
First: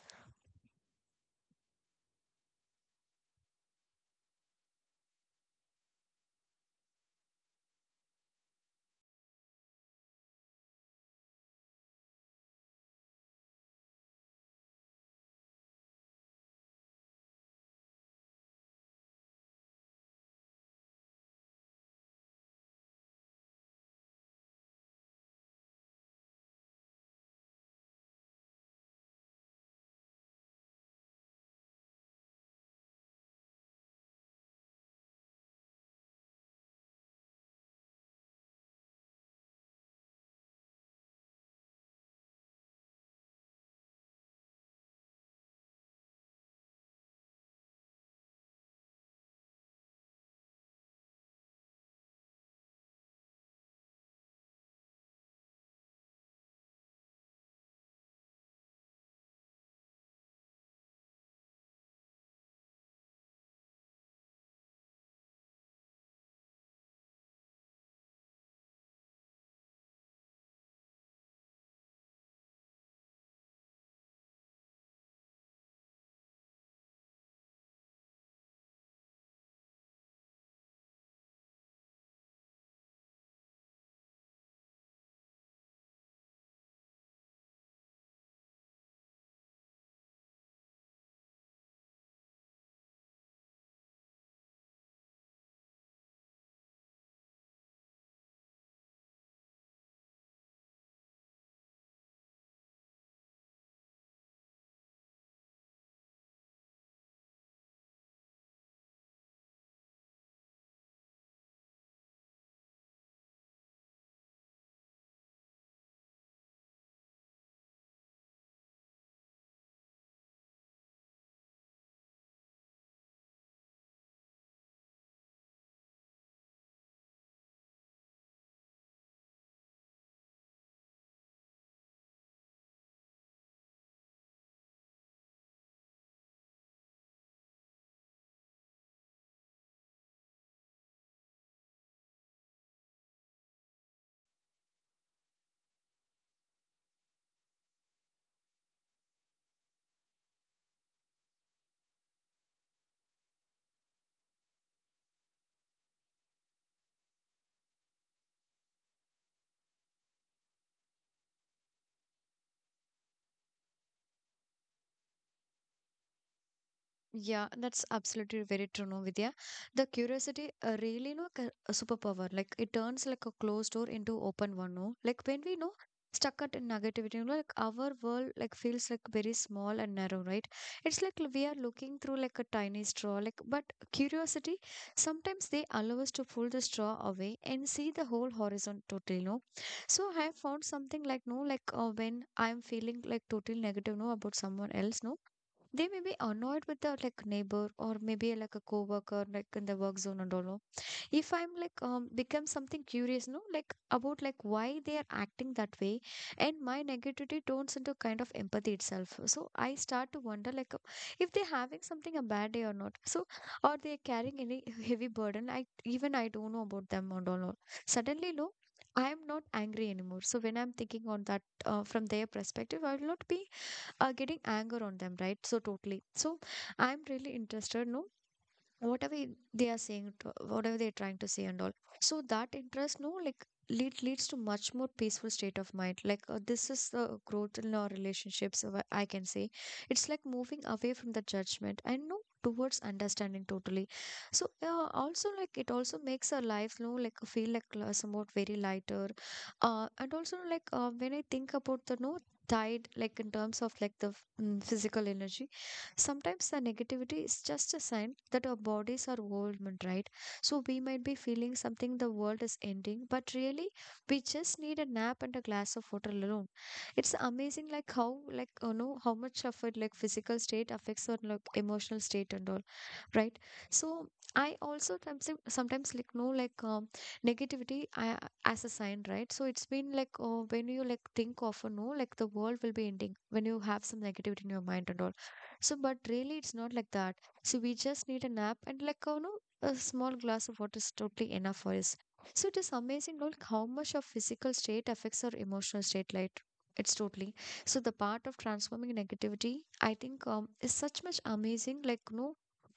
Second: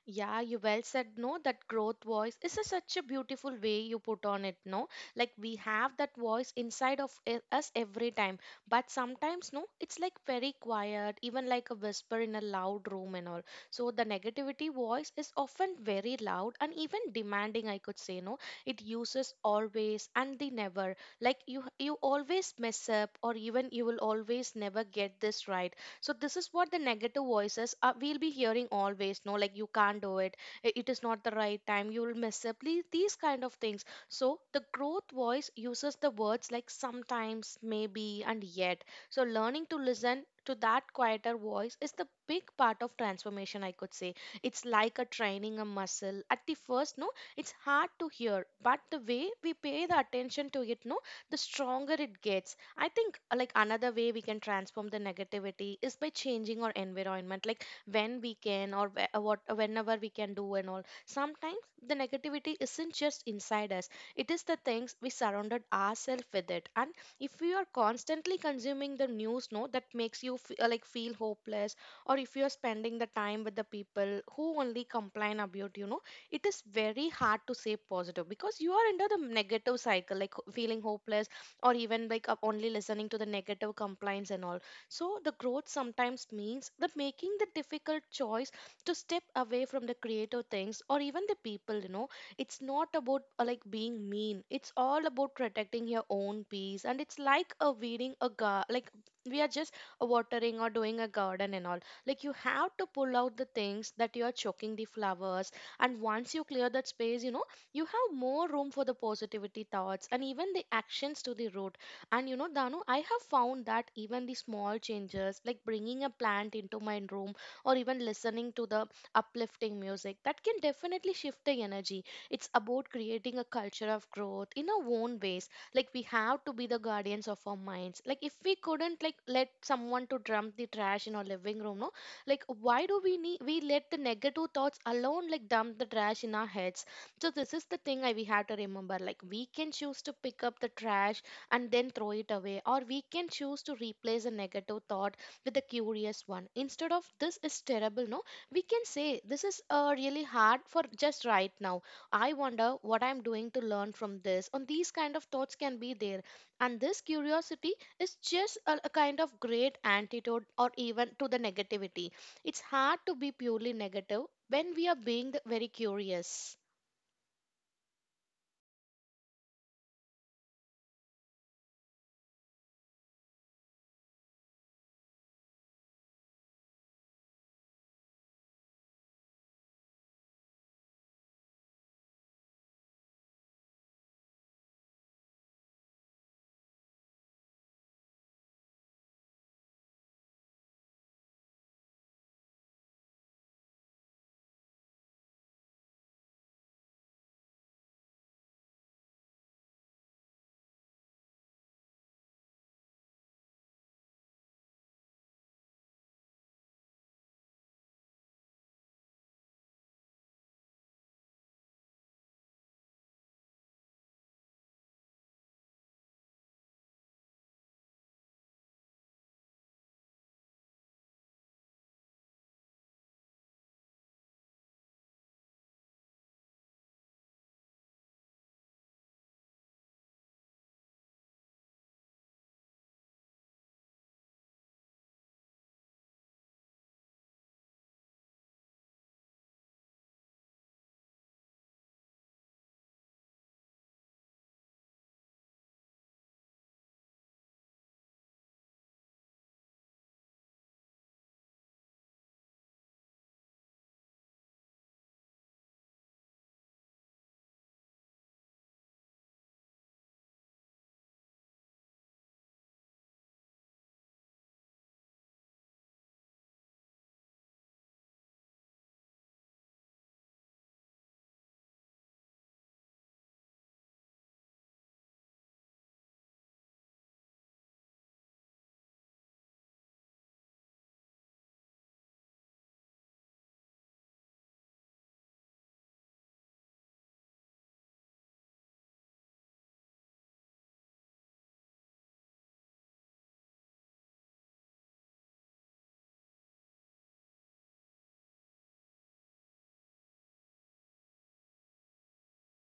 Speaker 2: Yeah, you well said, no, that growth voice is a, such a beautiful way you put on it, no? Like we have that voice inside of e- us every time, but sometimes, no, it's like very quiet, even like a whisper in a loud room and all. So the negativity voice is often very loud and even demanding, I could say, no? It uses always and the never. Like you, you always mess up, or even you will always never get this right. So this is what the negative voices are. We'll be hearing always, no, like you can't do it, I- it is not the right time, you will miss up, please, these kind of things. So the growth voice uses the words like sometimes, maybe, and yet. So learning to listen to that quieter voice is the big part of transformation, I could say. It's like a training a muscle at the first, no, it's hard to hear, but the way we pay the attention to it, no, the stronger it gets. I think uh, like another way we can transform the negativity is by changing our environment, like when we can, or whe- uh, what uh, whenever we can do and all. Sometimes the negativity isn't just inside us; it is the things we surrounded ourselves with it. And if you are constantly consuming the news, no, that makes you f- uh, like feel hopeless, or if you are spending the time with the people who only complain about you know, it is very hard to say positive because you are under the negative cycle, like ho- feeling hopeless or even like up only listening to the negative complaints and all. So the growth sometimes means that making the difficult choice to step away from the creative things or even the people you know It's not about uh, like being mean. It's all about protecting your own peace, and it's like a weeding a gar like we are just watering or doing a garden and all. Like you have to pull out the things that you are choking the flowers, and once you clear that space you know You have more room for the positivity thoughts and even the actions to the root. And you know, Danu, I have found that even the small changes, like bringing a plant into my room, or even listening to the uplifting music, that can definitely shift the energy. It's about creating a culture of growth in our own ways. Like we have to be the guardians of our minds. Like if we couldn't like let someone to dump the trash in our living room, no, like why do we need we let the negative thoughts alone like dump the trash in our heads? So this is the thing I we have to remember. Like we can choose to pick up the trash and then throw it away, or we can choose to replace a negative thought with a curious one. Instead of this is terrible, no, we can say this is uh, really hard for just right now. I wonder what I'm doing to learn from this. And these kind of thoughts can be there, and this curiosity is just a, a kind of great antidote, or even to the negativity. It's hard to be purely negative when we are being the, very curious.
Speaker 1: Yeah, that's absolutely very true, no, Vidya. The curiosity uh, really, no, ca- a superpower. Like it turns like a closed door into open one, no. Like when we know stuck at negativity, you know, like our world like feels like very small and narrow, right? It's like we are looking through like a tiny straw. Like, but curiosity sometimes they allow us to pull the straw away and see the whole horizon totally, no. So I have found something like, no, like uh, when I'm feeling like totally negative, no, about someone else, no. They may be annoyed with the like neighbor or maybe like a coworker like in the work zone and all, no? If I'm like um become something curious, no, like about like why they are acting that way, and my negativity turns into kind of empathy itself. So I start to wonder like uh, if they're having something a bad day or not. So are they carrying any heavy burden? I even I don't know about them and all, no. Suddenly, no, I am not angry anymore. So when I'm thinking on that uh, from their perspective, I will not be are getting anger on them, right? So totally. So I'm really interested, no, whatever they are saying to, whatever they're trying to say and all. So that interest, no, like lead leads to much more peaceful state of mind, like, uh, this is the growth in our relationships, uh, I can say. It's like moving away from the judgment and, no, towards understanding totally. So, uh, also like it also makes our life, no, like feel like uh, somewhat very lighter. uh, and also like, uh, when I think about the, no, tide like in terms of like the, mm, physical energy. Sometimes the negativity is just a sign that our bodies are overwhelmed, right? So we might be feeling something the world is ending, but really we just need a nap and a glass of water alone. It's amazing like how, like, you know, how much of it like physical state affects our like emotional state and all, right? So I also sometimes sometimes like know like, um, negativity I, as a sign, right? So it's been like uh when you like think of, you know, like the world will be ending when you have some negativity in your mind and all. So, but really, it's not like that. So, we just need a nap and, like, you know, a small glass of water is totally enough for us. So, it is amazing, like, how much our physical state affects our emotional state, like, it's totally. So, the part of transforming negativity, I think, um, is such much amazing, like, you know,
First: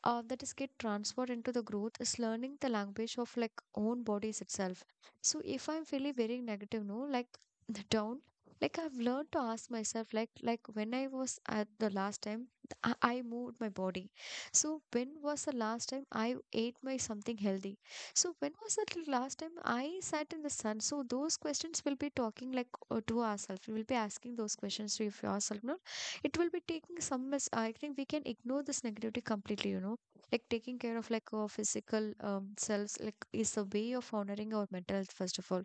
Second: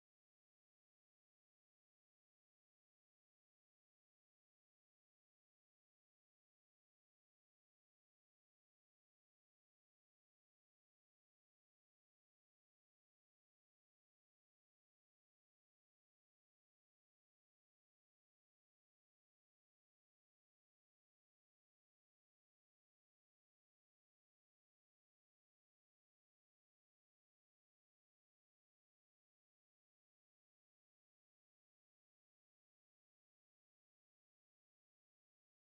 Speaker 1: uh, that is get transferred into the growth is learning the language of like own bodies itself. So if I'm feeling very negative, no, like *laughs* down, like I've learned to ask myself, like like when I was at the last time, I, I moved my body. So when was the last time I ate my something healthy? So when was the l- last time I sat in the sun? So those questions will be talking like uh, to ourselves. We will be asking those questions to yourself. No, it will be taking some. mis- I think we can ignore this negativity completely. You know, like taking care of like our physical um, selves like is a way of honoring our mental health first of all.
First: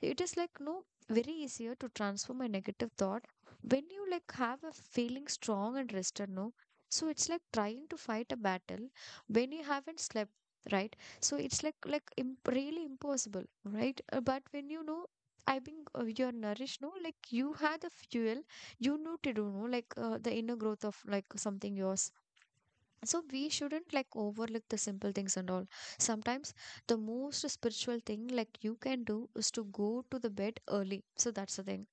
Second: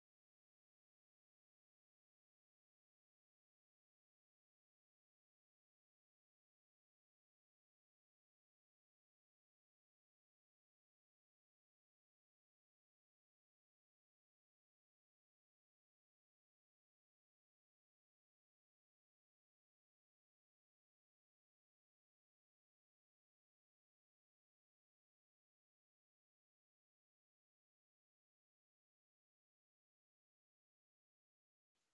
Speaker 1: It is like, no, very easier to transform a negative thought when you like have a feeling strong and rested, no. So it's like trying to fight a battle when you haven't slept, right? So it's like like imp- really impossible, right? Uh, but when you know I think uh, you're nourished, no, like you had the fuel, you know, to do, no, like uh, the inner growth of like something yours. So we shouldn't like overlook the simple things and all. Sometimes the most spiritual thing like you can do is to go to the bed early. So that's the thing.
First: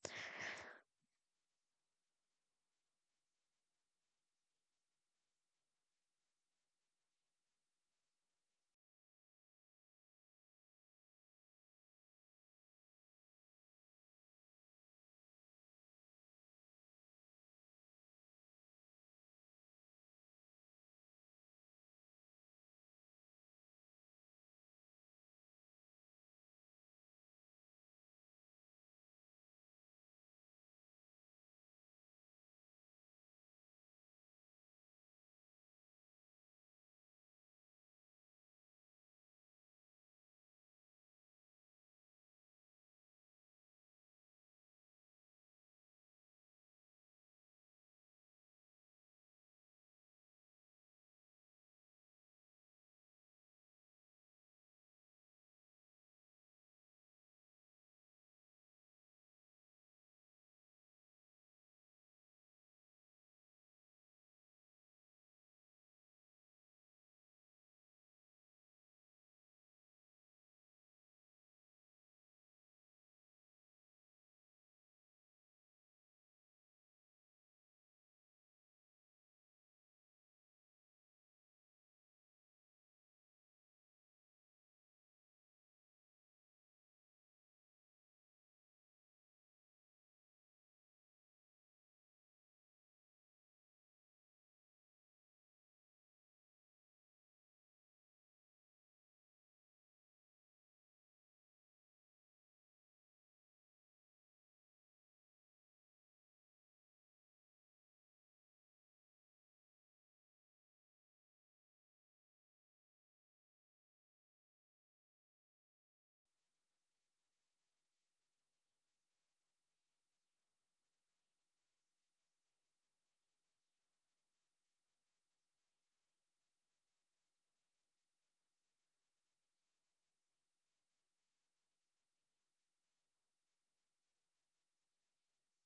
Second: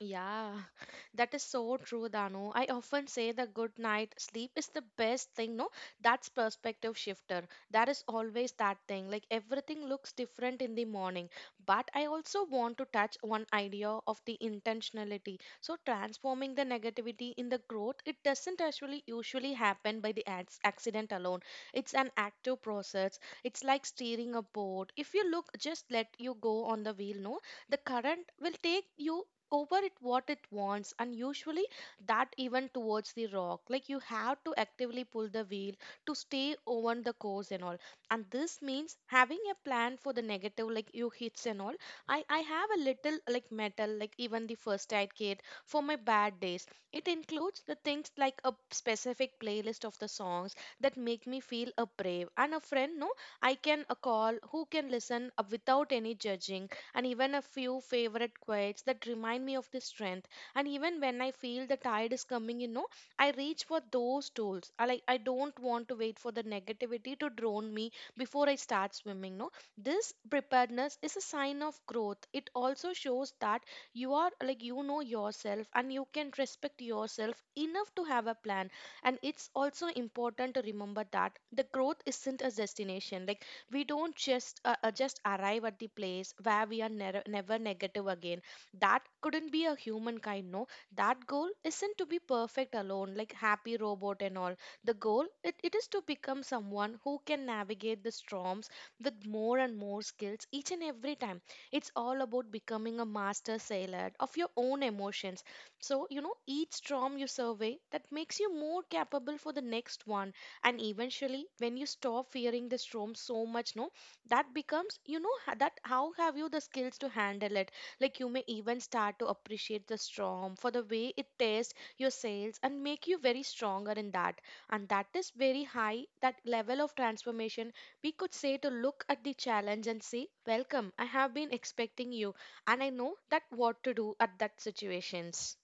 Speaker 2: Yeah, *laughs* that is so true, Danu. I often say the good night sleep is the best thing, no? That's perspective shifter. That is always that thing. Like everything looks different in the morning. But I also want to touch one idea of the intentionality. So transforming the negativity in the growth, it doesn't actually usually happen by the ac- accident alone. It's an active process. It's like steering a boat. If you look, just let you go on the wheel, no? The current will take you over it what it wants, and usually that even towards the rock. Like you have to actively pull the wheel to stay on the course and all. And this means having a plan for the negative like you hits and all. I i have a little like metal like even the first aid kit for my bad days. It includes the things like a specific playlist of the songs that make me feel a brave and a friend, no, I can a call who can listen uh, without any judging, and even a few favorite quotes that remind me of the strength. And even when I feel the tide is coming, you know, I reach for those tools. I like I don't want to wait for the negativity to drown me before I start swimming. No, this preparedness is a sign of growth. It also shows that you are like you know yourself, and you can respect yourself enough to have a plan. And it's also important to remember that the growth isn't a destination. Like we don't just uh, uh, just arrive at the place where we are never never negative again. That couldn't be a humankind, no. That goal isn't to be perfect alone like happy robot and all. The goal it, it is to become someone who can navigate the storms with more and more skills each and every time. It's all about becoming a master sailor of your own emotions. So you know each storm you survey, that makes you more capable for the next one. And eventually when you stop fearing the storm so much, no, that becomes you know ha- that how have you the skills to handle it. Like you may even start to appreciate the storm for the way it tests your sails and make you very stronger in that. And that is very high that level of transformation, we could say, to look at the challenge and say welcome, I have been expecting you, and I know that what to do at that situations.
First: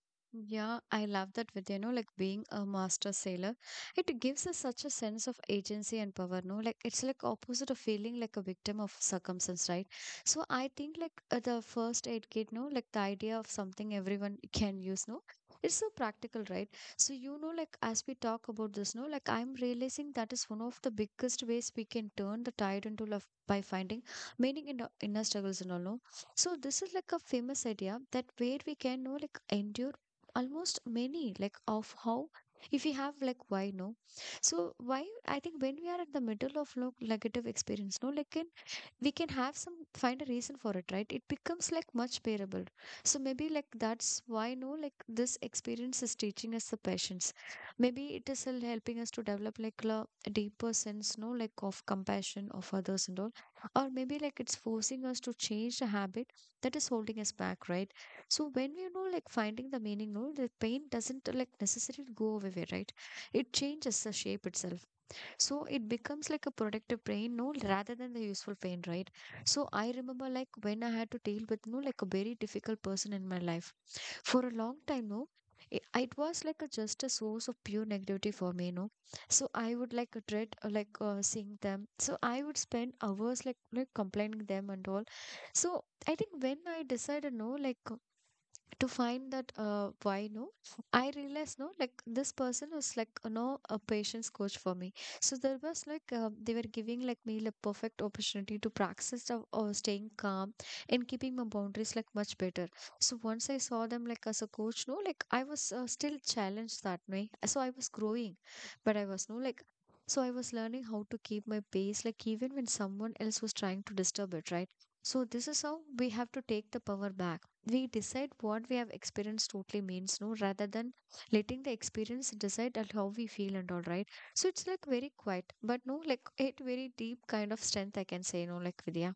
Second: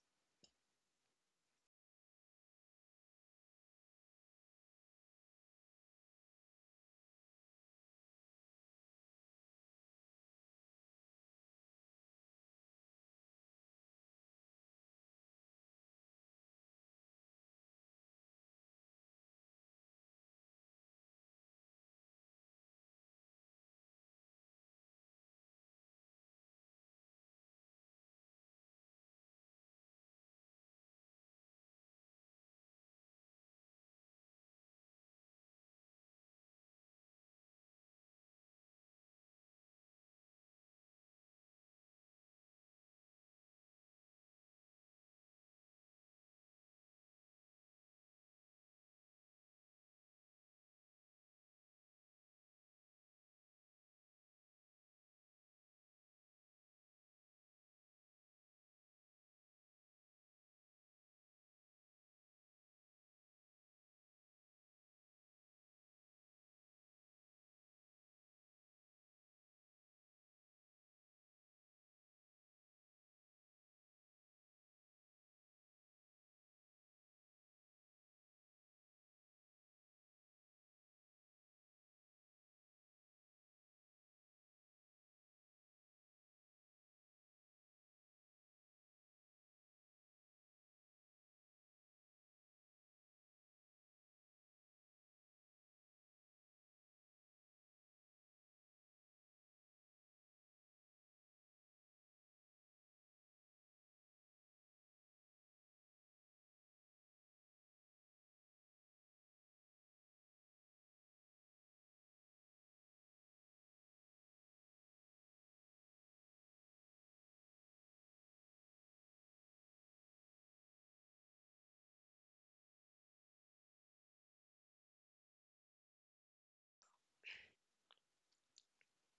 Speaker 1: Yeah, I love that with, you know, like being a master sailor. It gives us such a sense of agency and power, no? Like it's like opposite of feeling like a victim of circumstance, right? So I think like uh, the first aid kit, no, like the idea of something everyone can use, no? It's so practical, right? So you know, like as we talk about this, no, like I'm realizing that is one of the biggest ways we can turn the tide into love by finding meaning in the inner struggles and all, no? So this is like a famous idea that where we can know like endure almost many like of how, if we have like why, no. So why I think when we are at the middle of like negative experience, no, like in, we can have some find a reason for it, right? It becomes like much bearable. So maybe like that's why, no, like this experience is teaching us the patience. Maybe it is hel- helping us to develop like a deeper sense, no, like of compassion of others and all. Or maybe like it's forcing us to change the habit that is holding us back, right? So when we know like finding the meaning, no, the pain doesn't uh, like necessarily go away, right? It changes the shape itself. So it becomes like a productive pain, no, rather than the useful pain, right? So I remember like when I had to deal with, no, like a very difficult person in my life for a long time, no. It, it was like a, just a source of pure negativity for me, no. So I would like uh, dread uh, like uh, seeing them. So I would spend hours like like complaining them and all. So I think when I decided, no, like to find that uh, why, no, i realized, no, like this person was, like, you know, a patience coach for me. So there was like uh, they were giving, like, me the perfect opportunity to practice of uh, staying calm and keeping my boundaries, like, much better. So once i saw them like as a coach, no, like i was uh, still challenged that way, so i was growing, but i was, no, like so i was learning how to keep my pace like even when someone else was trying to disturb it, right? So this is how we have to take the power back. We decide what we have experienced totally means, no, rather than letting the experience decide at how we feel and all, right? So it's like very quiet but no, like it very deep kind of strength i can say, no, like Vidya.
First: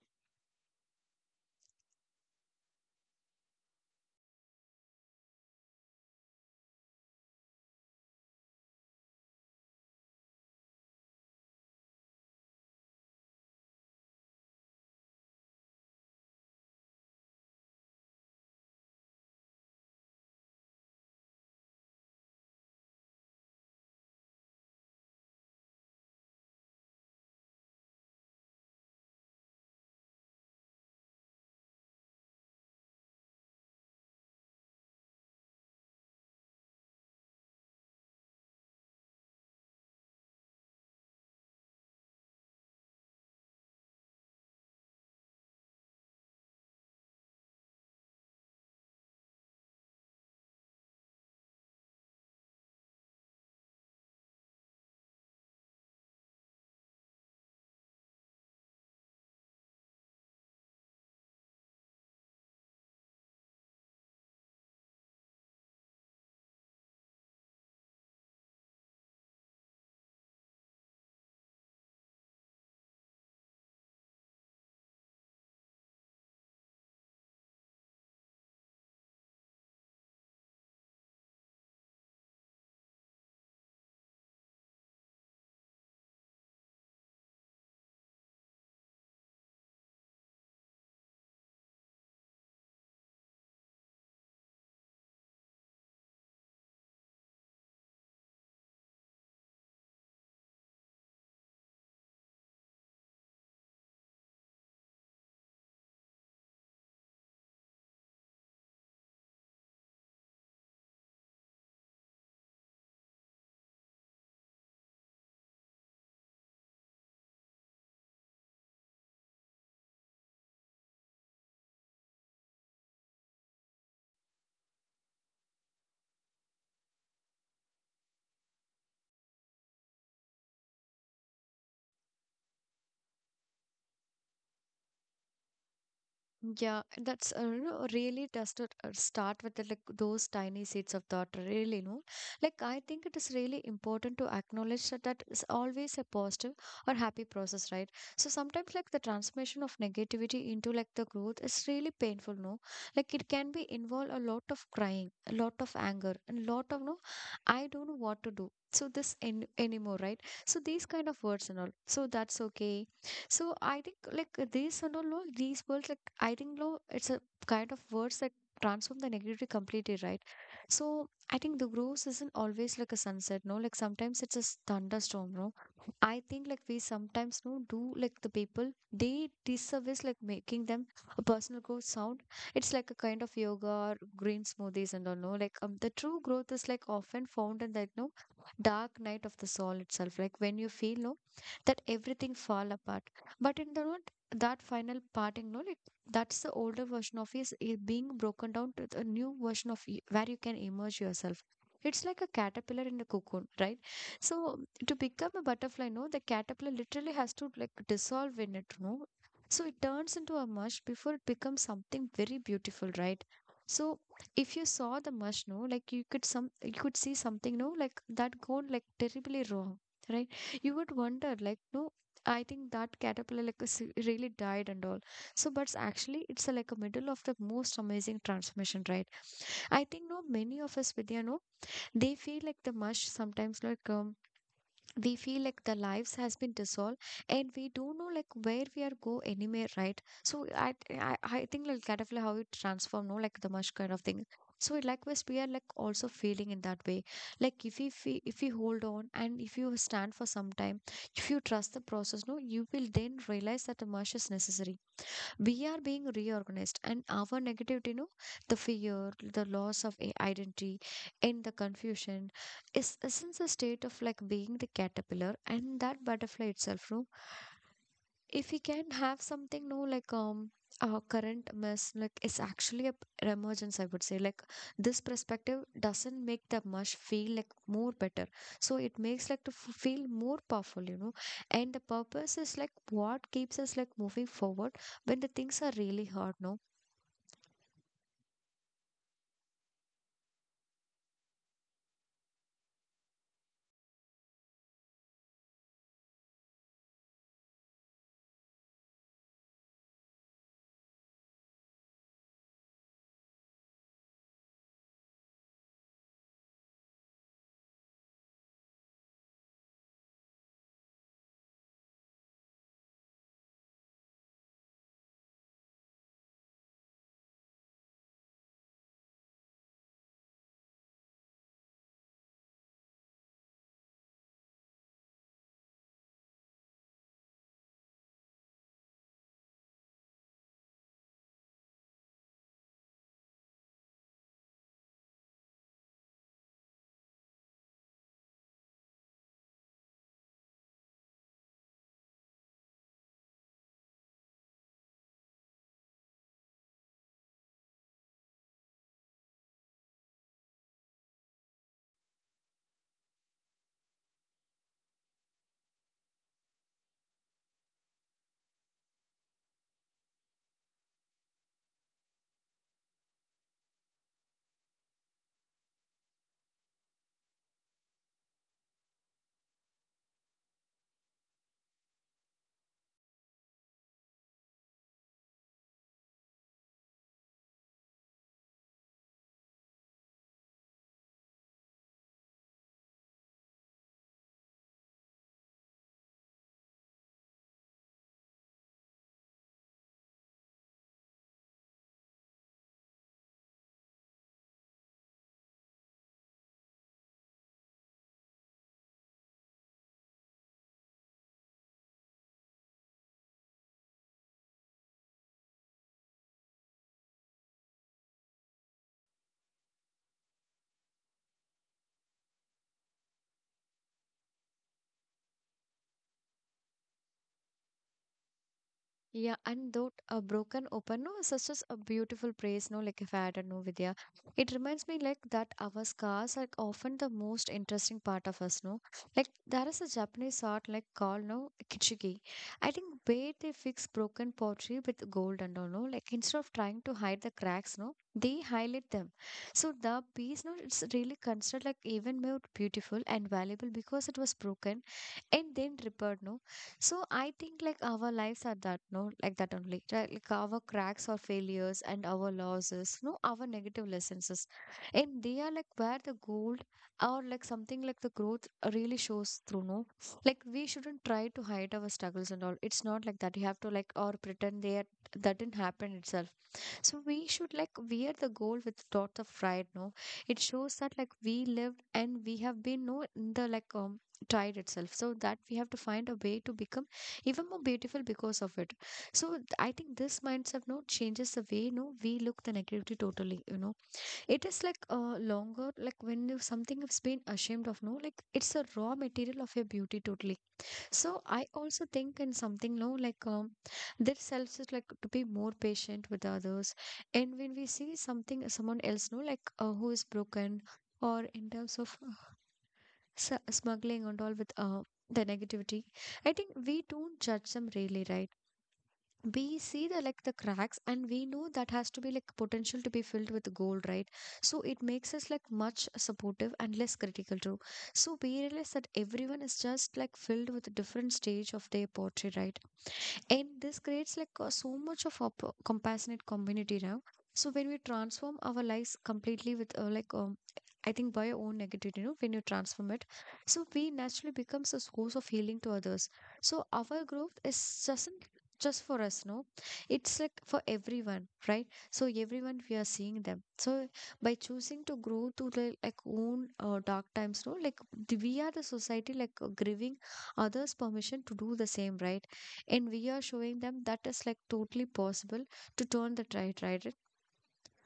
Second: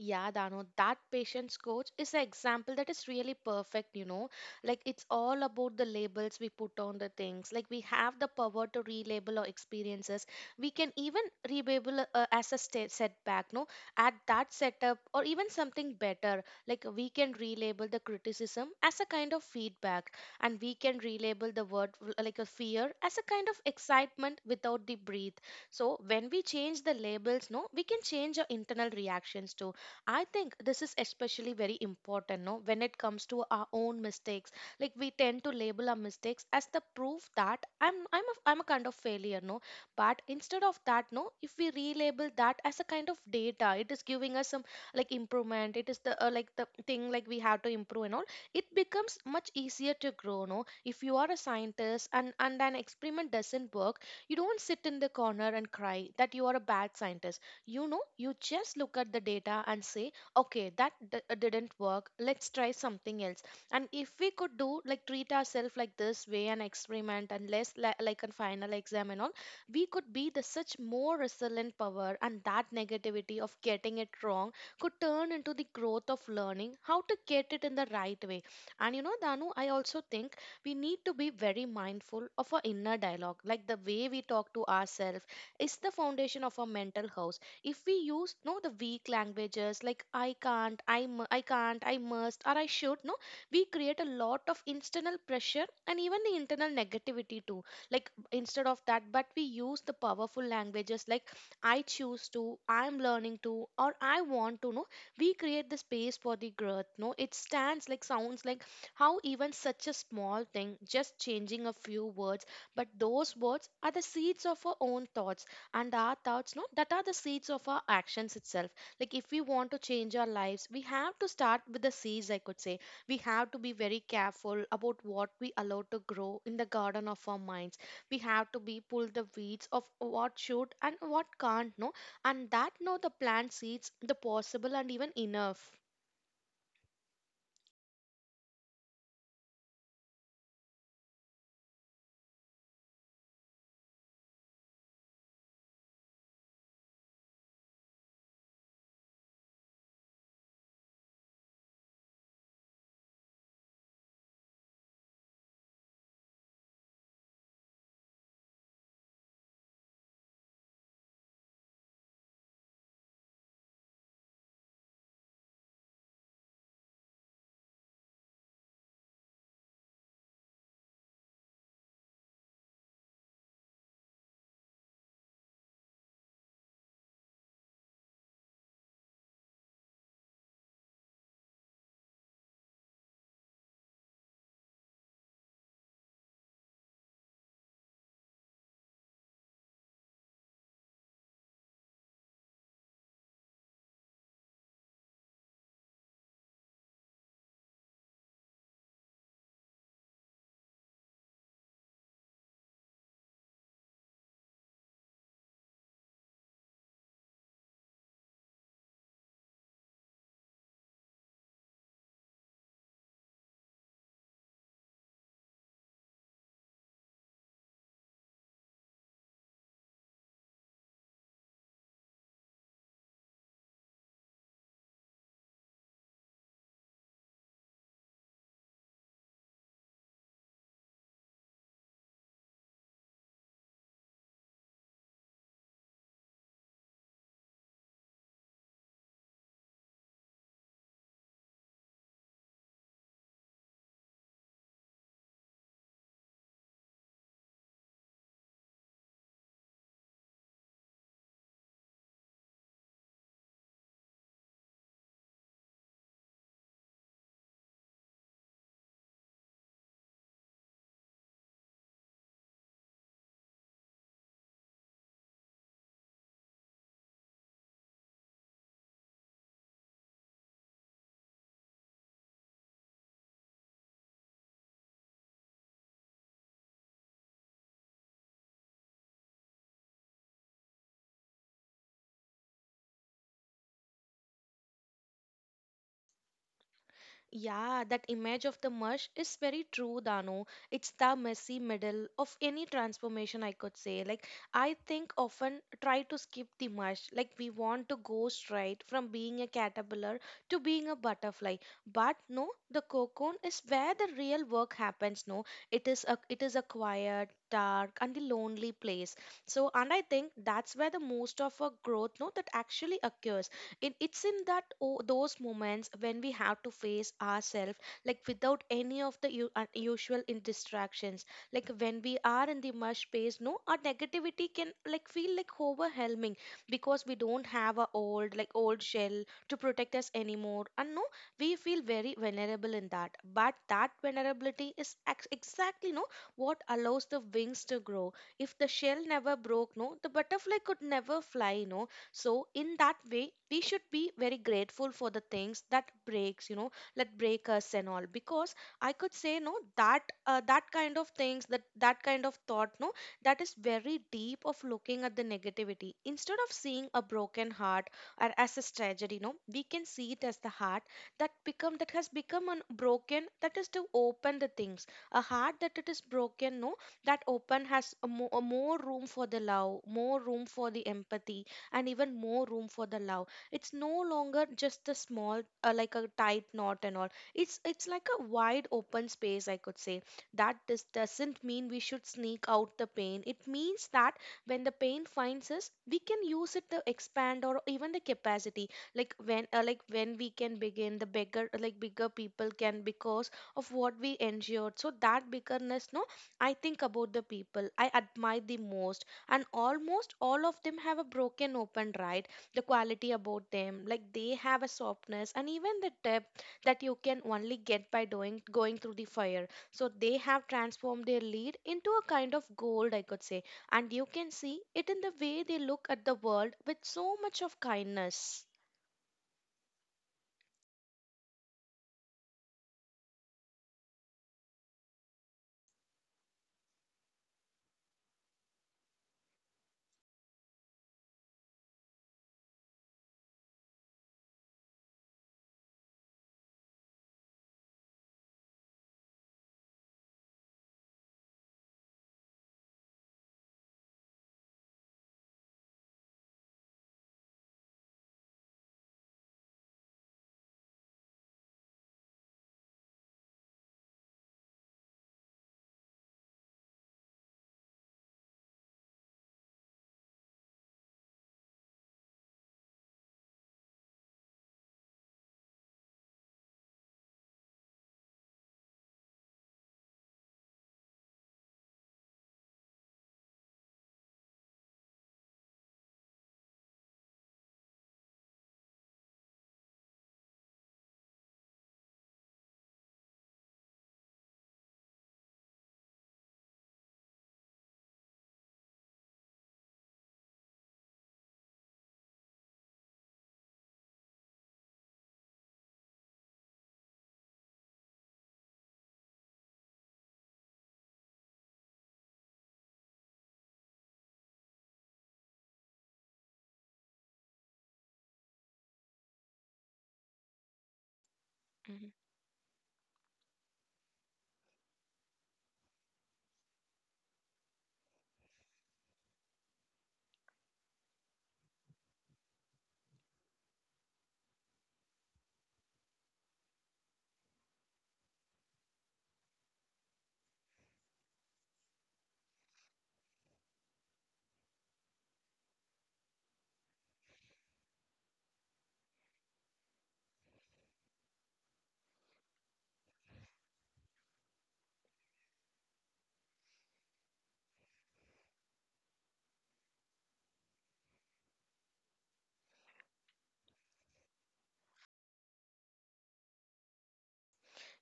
Speaker 2: Yeah, Dano, that patience coach is an example that is really perfect, you know. Like it's all about the labels we put on the things. Like we have the power to relabel our experiences. We can even relabel uh, as a sta setback, no? At that setup or even something better. Like we can relabel the criticism as a kind of feedback, and we can relabel the word uh, like a fear as a kind of excitement without the breathe. So when we change the labels, no, we can change our internal reactions too. I think this is especially very important, no, when it comes to our own mistakes. Like we tend to label our mistakes as the proof that I'm I'm a, I'm a kind of failure, no. But instead of that, no, if we relabel that as a kind of data, it is giving us some like improvement. It is the uh, like the thing like we have to improve and all. It becomes much easier to grow, no. If you are a scientist and and an experiment doesn't work, you don't sit in the corner and cry that you are a bad scientist. You know, you just look at the data and say, okay, that d- uh, didn't work. Let's try something else. And if we could do like treat ourselves like this way and experiment and less li- like a final exam and all, we could be the such more resilient power. And that negativity of getting it wrong could turn into the growth of learning how to get it in the right way. And you know, Danu, I also think we need to be very mindful of our inner dialogue, like the way we talk to ourselves is the foundation of our mental health. If we use no the weak languages like I can't, i mu- I can't, I must, or I should, no, we create a lot of internal pressure and even the internal negativity too. Like instead of that, but we use the powerful languages like I choose to, I'm learning to, or I want to, no, we create the space for the growth. No, it stands like sounds like how even such a small thing, just changing a few words. But those words are the seeds of our own thoughts, and our thoughts, no, that are the seeds of our actions itself. Like if we want to change our lives, we have to start with the seeds, I could say. We have to be very careful about what we allow to grow in the garden of our minds. We have to be pull the weeds of what should and what can't, no, and that no the plant seeds the possible and even enough.
Speaker 1: Yeah, that's uh, you know, really does to uh, start with the, like those tiny seeds of thought. Really, no, like I think it is really important to acknowledge that that is always a positive or happy process, right? So sometimes, like the transformation of negativity into like the growth is really painful, no? Like it can be involve a lot of crying, a lot of anger, and a lot of no, I don't know what to do. So this in anymore, right? So these kind of words and all. So that's okay. So I think like these and all, no, these words like I think, no, it's a kind of words that transform the negativity completely, right? So I think the growth isn't always like a sunset, no. Like sometimes it's a s- thunderstorm, no. I think like we sometimes no do like the people they disservice like making them a personal growth sound. It's like a kind of yoga or green smoothies and all, no. Like um, the true growth is like often found in that no dark night of the soul itself. Like when you feel, no, that everything fall apart but in the note, that final parting note, it, that's the older version of is is being broken down to the new version of y- where you can emerge yourself. It's like a caterpillar in a cocoon, right? So to become a butterfly, no, the caterpillar literally has to like dissolve in it, no. So it turns into a mush before it becomes something very beautiful, right? So if you saw the mush, no, like you could some you could see something, no, like that gone like terribly wrong, right? You would wonder, like, no, I think that caterpillar like is really died and all. So, but s- actually, it's a, like a middle of the most amazing transformation, right? I think, no, many of us, Vidya, no, they feel like the mush sometimes like um, we feel like the lives has been dissolved and we don't know like where we are go anywhere, right? So i i, I think like kind of like how it transform, no, like the mush kind of thing. So likewise we are like also feeling in that way. Like if we fe- if we hold on and if you stand for some time, if you trust the process, no, you will then realize that the mush is necessary. We are being reorganized and our negativity, you know, the fear, the loss of i- identity and the confusion is isn't a state of like being the caterpillar and that butterfly itself, no? If we can have something, no, like um our current mess, like it's actually a p- an emergence, I would say. Like this perspective doesn't make the mush feel like more better, so it makes like to f- feel more powerful, you know. And the purpose is like what keeps us like moving forward when the things are really hard, no.
Speaker 2: Yeah, that image of the mush is very true, Dano. It's the messy middle of any transformation, I could say. Like, I think often try to skip the mush. Like, we want to go straight from being a caterpillar to being a butterfly. But no, the cocoon is where the real work happens. No, it is a it is a quiet, dark, and the lonely place. So, and I think that's where the most of our growth, no, that actually occurs in it's in that oh, those moments when we have to face ourselves like without any of the u- unusual in distractions. Like when we are in the mush space, no, our negativity can like feel like overwhelming because we don't have a old like old shell to protect us anymore. And no, we feel very vulnerable in that. But that vulnerability is ex- exactly, no, what allows the wings to grow. If the shell never broke, no, the butterfly could never fly, no. So in that way, we should be very grateful for the things that breaks, you know, that break us and all. Because I could say no that uh, that kind of things, that that kind of thought, no, that is very deep of looking at the negativity. Instead of seeing a broken heart or as a tragedy, no, we can see it as the heart that become that has become un- broken, that is to open the things, a heart that it is broken, no, that open has a mo- a more room for the love, more room for the empathy, and even more room for the love. It's no longer just the small uh, like a tight knot and all. it's it's like a wide open space, I could say. That this doesn't mean we should sneak out the pain. It means that when the pain finds us, we can use it to expand or even the capacity. Like when uh, like when we can begin the bigger like bigger people can because of what we endured. So that biggerness, no, I think about the people I Admire the most, and almost all of them have a broken open, right? The quality about them, like they have a softness and even the depth that you can only get by doing going through the fire. So they have transformed their lead into a kind of gold, I could say. And you can see it in the way they look at the world with so much of kindness.
Speaker 1: Yeah, and though a broken open, no, such as a beautiful praise, no, like if I had a no Vidya. It reminds me like that our scars are often the most interesting part of us, no? Like there is a Japanese art like called no kitsugi. I think where they fix broken pottery with gold and all, no, like instead of trying to hide the cracks, no, they highlight them. So the piece, no, it's really considered like even more beautiful and valuable because it was broken and then repaired, no? So I think like our lives are that no like that only, right? Like our cracks or failures and our losses, no, our negative lessons is- and they are like where the gold or like something like the growth really shows through, no. Like we shouldn't try to hide our struggles and all, it's not like that you have to like or pretend they are, that didn't happen itself. So we should like wear the gold with dot of pride, no. It shows that like we lived and we have been no in the like um, tried itself, so that we have to find a way to become even more beautiful because of it. So th- I think this mindset no changes the way no we look the negativity totally, you know. It is like uh, longer like when you something has been ashamed of, no, like it's a raw material of your beauty totally. So I also think in something, no, like um this self is like to be more patient with others. And when we see something someone else, no, like uh, who is broken or in terms of uh, s- smuggling and all with uh, the negativity, I think we don't judge them really, right? We see the like the cracks and we know that has
Speaker 2: Mm-hmm.
Speaker 1: to be like potential to be filled with gold, right? So it makes us like much supportive and less critical too. So we realize that everyone is just like filled with a different stage of their poetry, right? And this creates like uh, so much of a p- compassionate community now. So when we transform our lives completely with uh, like um, I think by your own negativity, you know, when you transform it, so we naturally becomes a source of healing to others. So our growth is doesn't just for us, no, it's like for everyone, right? So everyone we are seeing them. So by choosing to grow through the like own uh, dark times, no, like th- we are the society like uh, giving others permission to do the same, right? And we are showing them that is like totally possible to turn the tide, right? It-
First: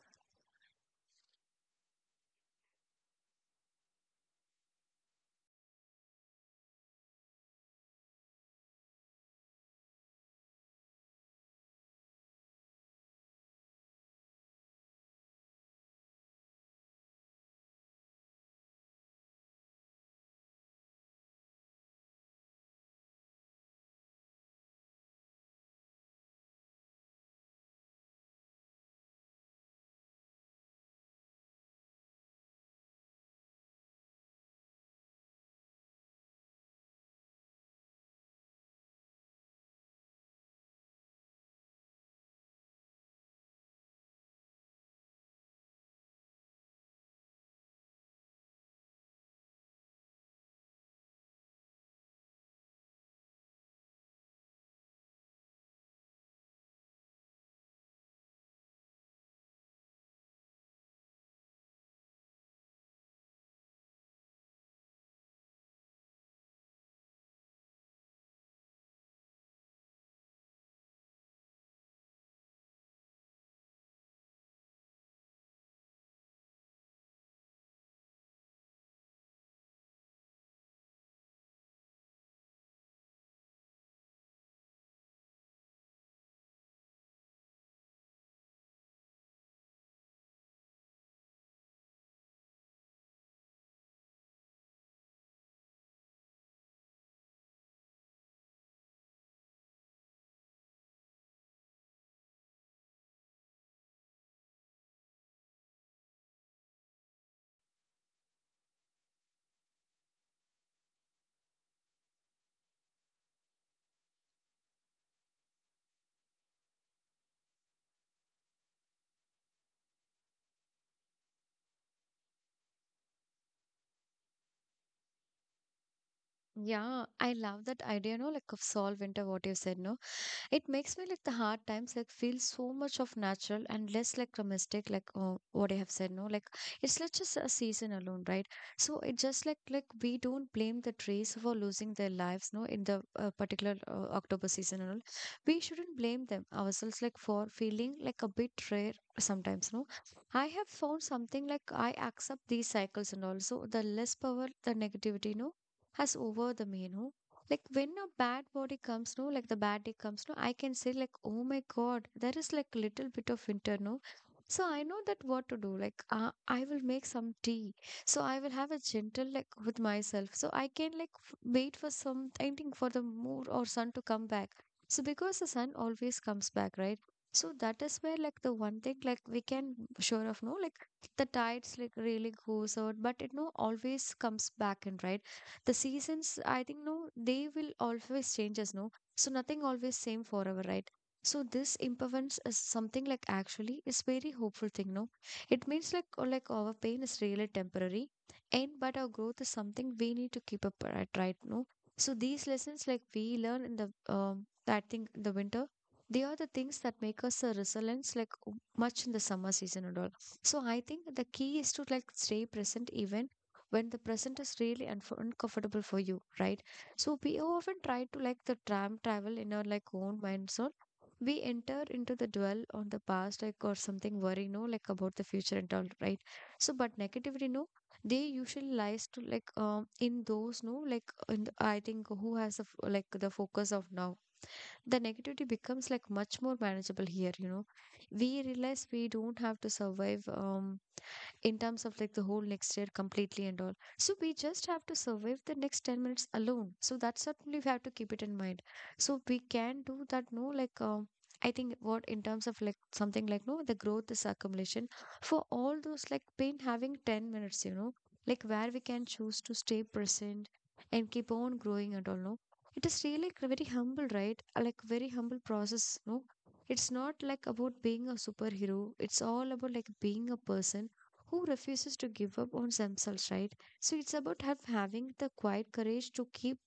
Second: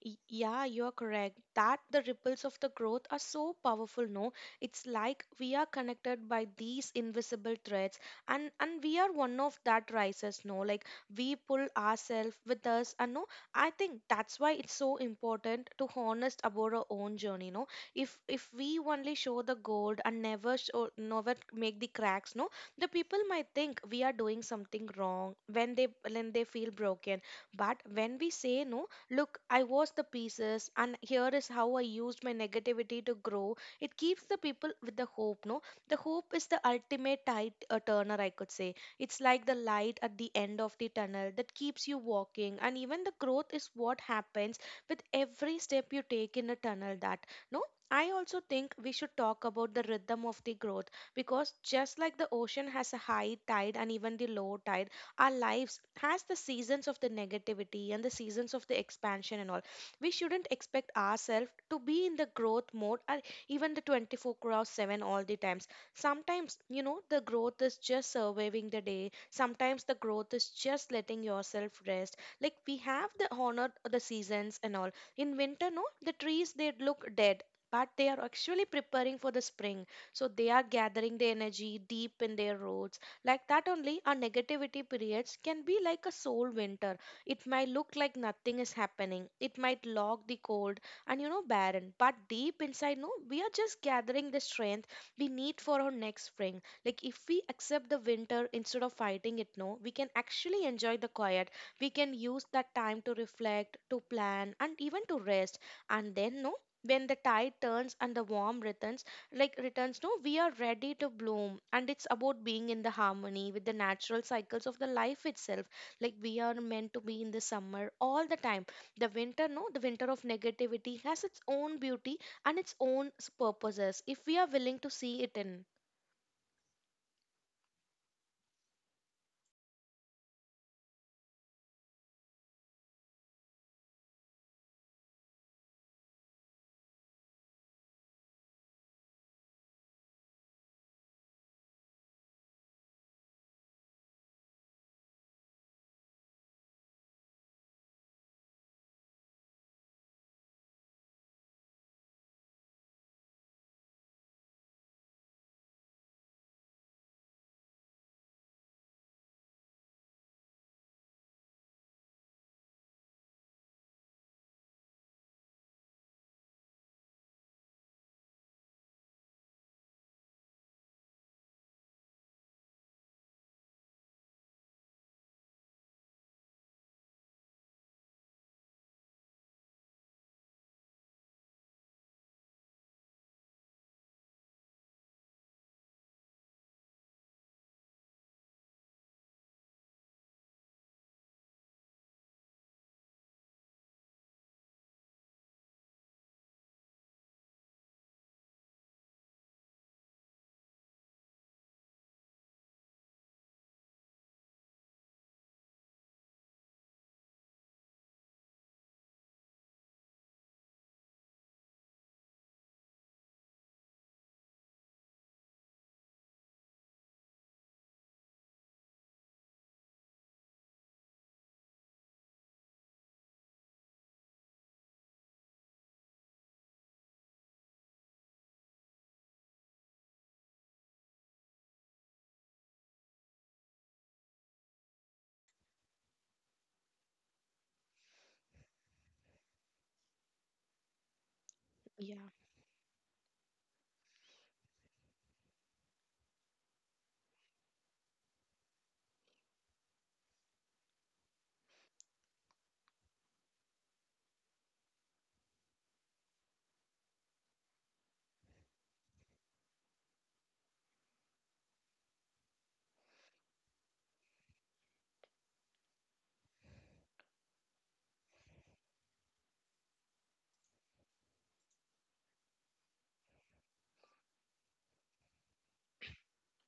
Speaker 2: Y- Yeah, you're correct. That the ripples of the growth are so powerful, no? It's like we are connected by these invisible threads, and and we are one of that rises, no? Like we pull ourselves with us and, no, I think that's why it's so important to honest about our own journey, no? If if we only show the gold and never show, never make the cracks, no, the people might think we are doing something wrong when they when they feel broken. But when we say no, look, I watched the pieces, and here is how I used my negativity to grow. It keeps the people with the hope, no? The hope is the ultimate tide uh, turner, I could say. It's like the light at the end of the tunnel that keeps you walking, and even the growth is what happens with every step you take in a tunnel. That, no? I also think we should talk about the rhythm of the growth, because just like the ocean has a high tide and even the low tide, our lives has the seasons of the negativity and the seasons of the expansion and all. We shouldn't expect ourselves to be in the growth mode or even the twenty-four hours seven all the times. Sometimes, you know, the growth is just surviving the day. Sometimes the growth is just letting yourself rest. Like we have the honor the seasons and all. In winter, no, the trees they look dead, but they are actually preparing for the spring, so they are gathering the energy deep in their roots. Like that only, our negativity periods can be like a soul winter. It might look like nothing is happening. It might lock the cold and, you know, barren. But deep inside, no, we are just gathering the strength we need for our next spring. Like if we accept the winter instead of fighting it, no, we can actually enjoy the quiet. We can use that time to reflect, to plan, and even to rest. And then, no, when the tide turns and the warm returns, like returns, no, we are ready to bloom. And it's about being in the harmony with the natural cycles of the life itself. Like we are meant to be in the summer all the time. The winter, no, the winter of negativity has its own beauty and its own s- purposes, if we are willing to see it in.
Speaker 1: Yeah, I love that idea, no, like of solve winter, what you said, no? It makes me like the hard times like feel so much of natural and less like a mistake like uh, what i have said, no, like it's not just a season alone, right? So it just like like we don't blame the trees for losing their lives, no, in the uh, particular uh, october season and all, we shouldn't blame them ourselves like for feeling like a bit rare sometimes, no. I have found something like i accept these cycles and also the less power the negativity, no, has over the me, no. Like when a bad body comes, no, like the bad day comes, no, i can say like oh my god, there is like little bit of winter, no. So i know that what to do, like uh, i will make some tea, so i will have a gentle like with myself, so i can like f- wait for some I think for the moon or sun to come back. So because the sun always comes back, right? So that is where like the one thing like we can sure of, no, like the tides like really goes out but it no always comes back in, right? The seasons, I think, no, they will always change us, no. So nothing always same forever, right? So this impermanence is something like actually is very hopeful thing, no. It means like or like our pain is really temporary, and but our growth is something we need to keep up, right, right, no. So these lessons like we learn in the um that thing in the winter, they are the things that make us a resilience like much in the summer season and all. So I think the key is to like stay present even when the present is really unf uncomfortable for you, right? So we often try to like the tram travel in our like own mind. So we enter into the dwell on the past, like or something worrying, no, like about the future and all, right? So but negativity, no, they usually lies to like um in those, no, like in the, I think who has the f- like the focus of now. The negativity becomes like much more manageable here, you know. We realize we don't have to survive um in terms of like the
Speaker 2: Yeah.
Speaker 1: whole next year completely and all. So we just have to survive the next ten minutes alone. So that's certainly we have to keep it in mind. So we can do that, no, like, um, I think what in terms of like something like, no, the growth is accumulation for all those like been having ten minutes, you know, like where we can choose to stay present and keep on growing and all, no. It is really like very humble, right? Uh, Like very humble process, no? It's not like about being a superhero. It's all about like being a person who refuses to give up on themselves, right? So it's about have having the quiet courage to keep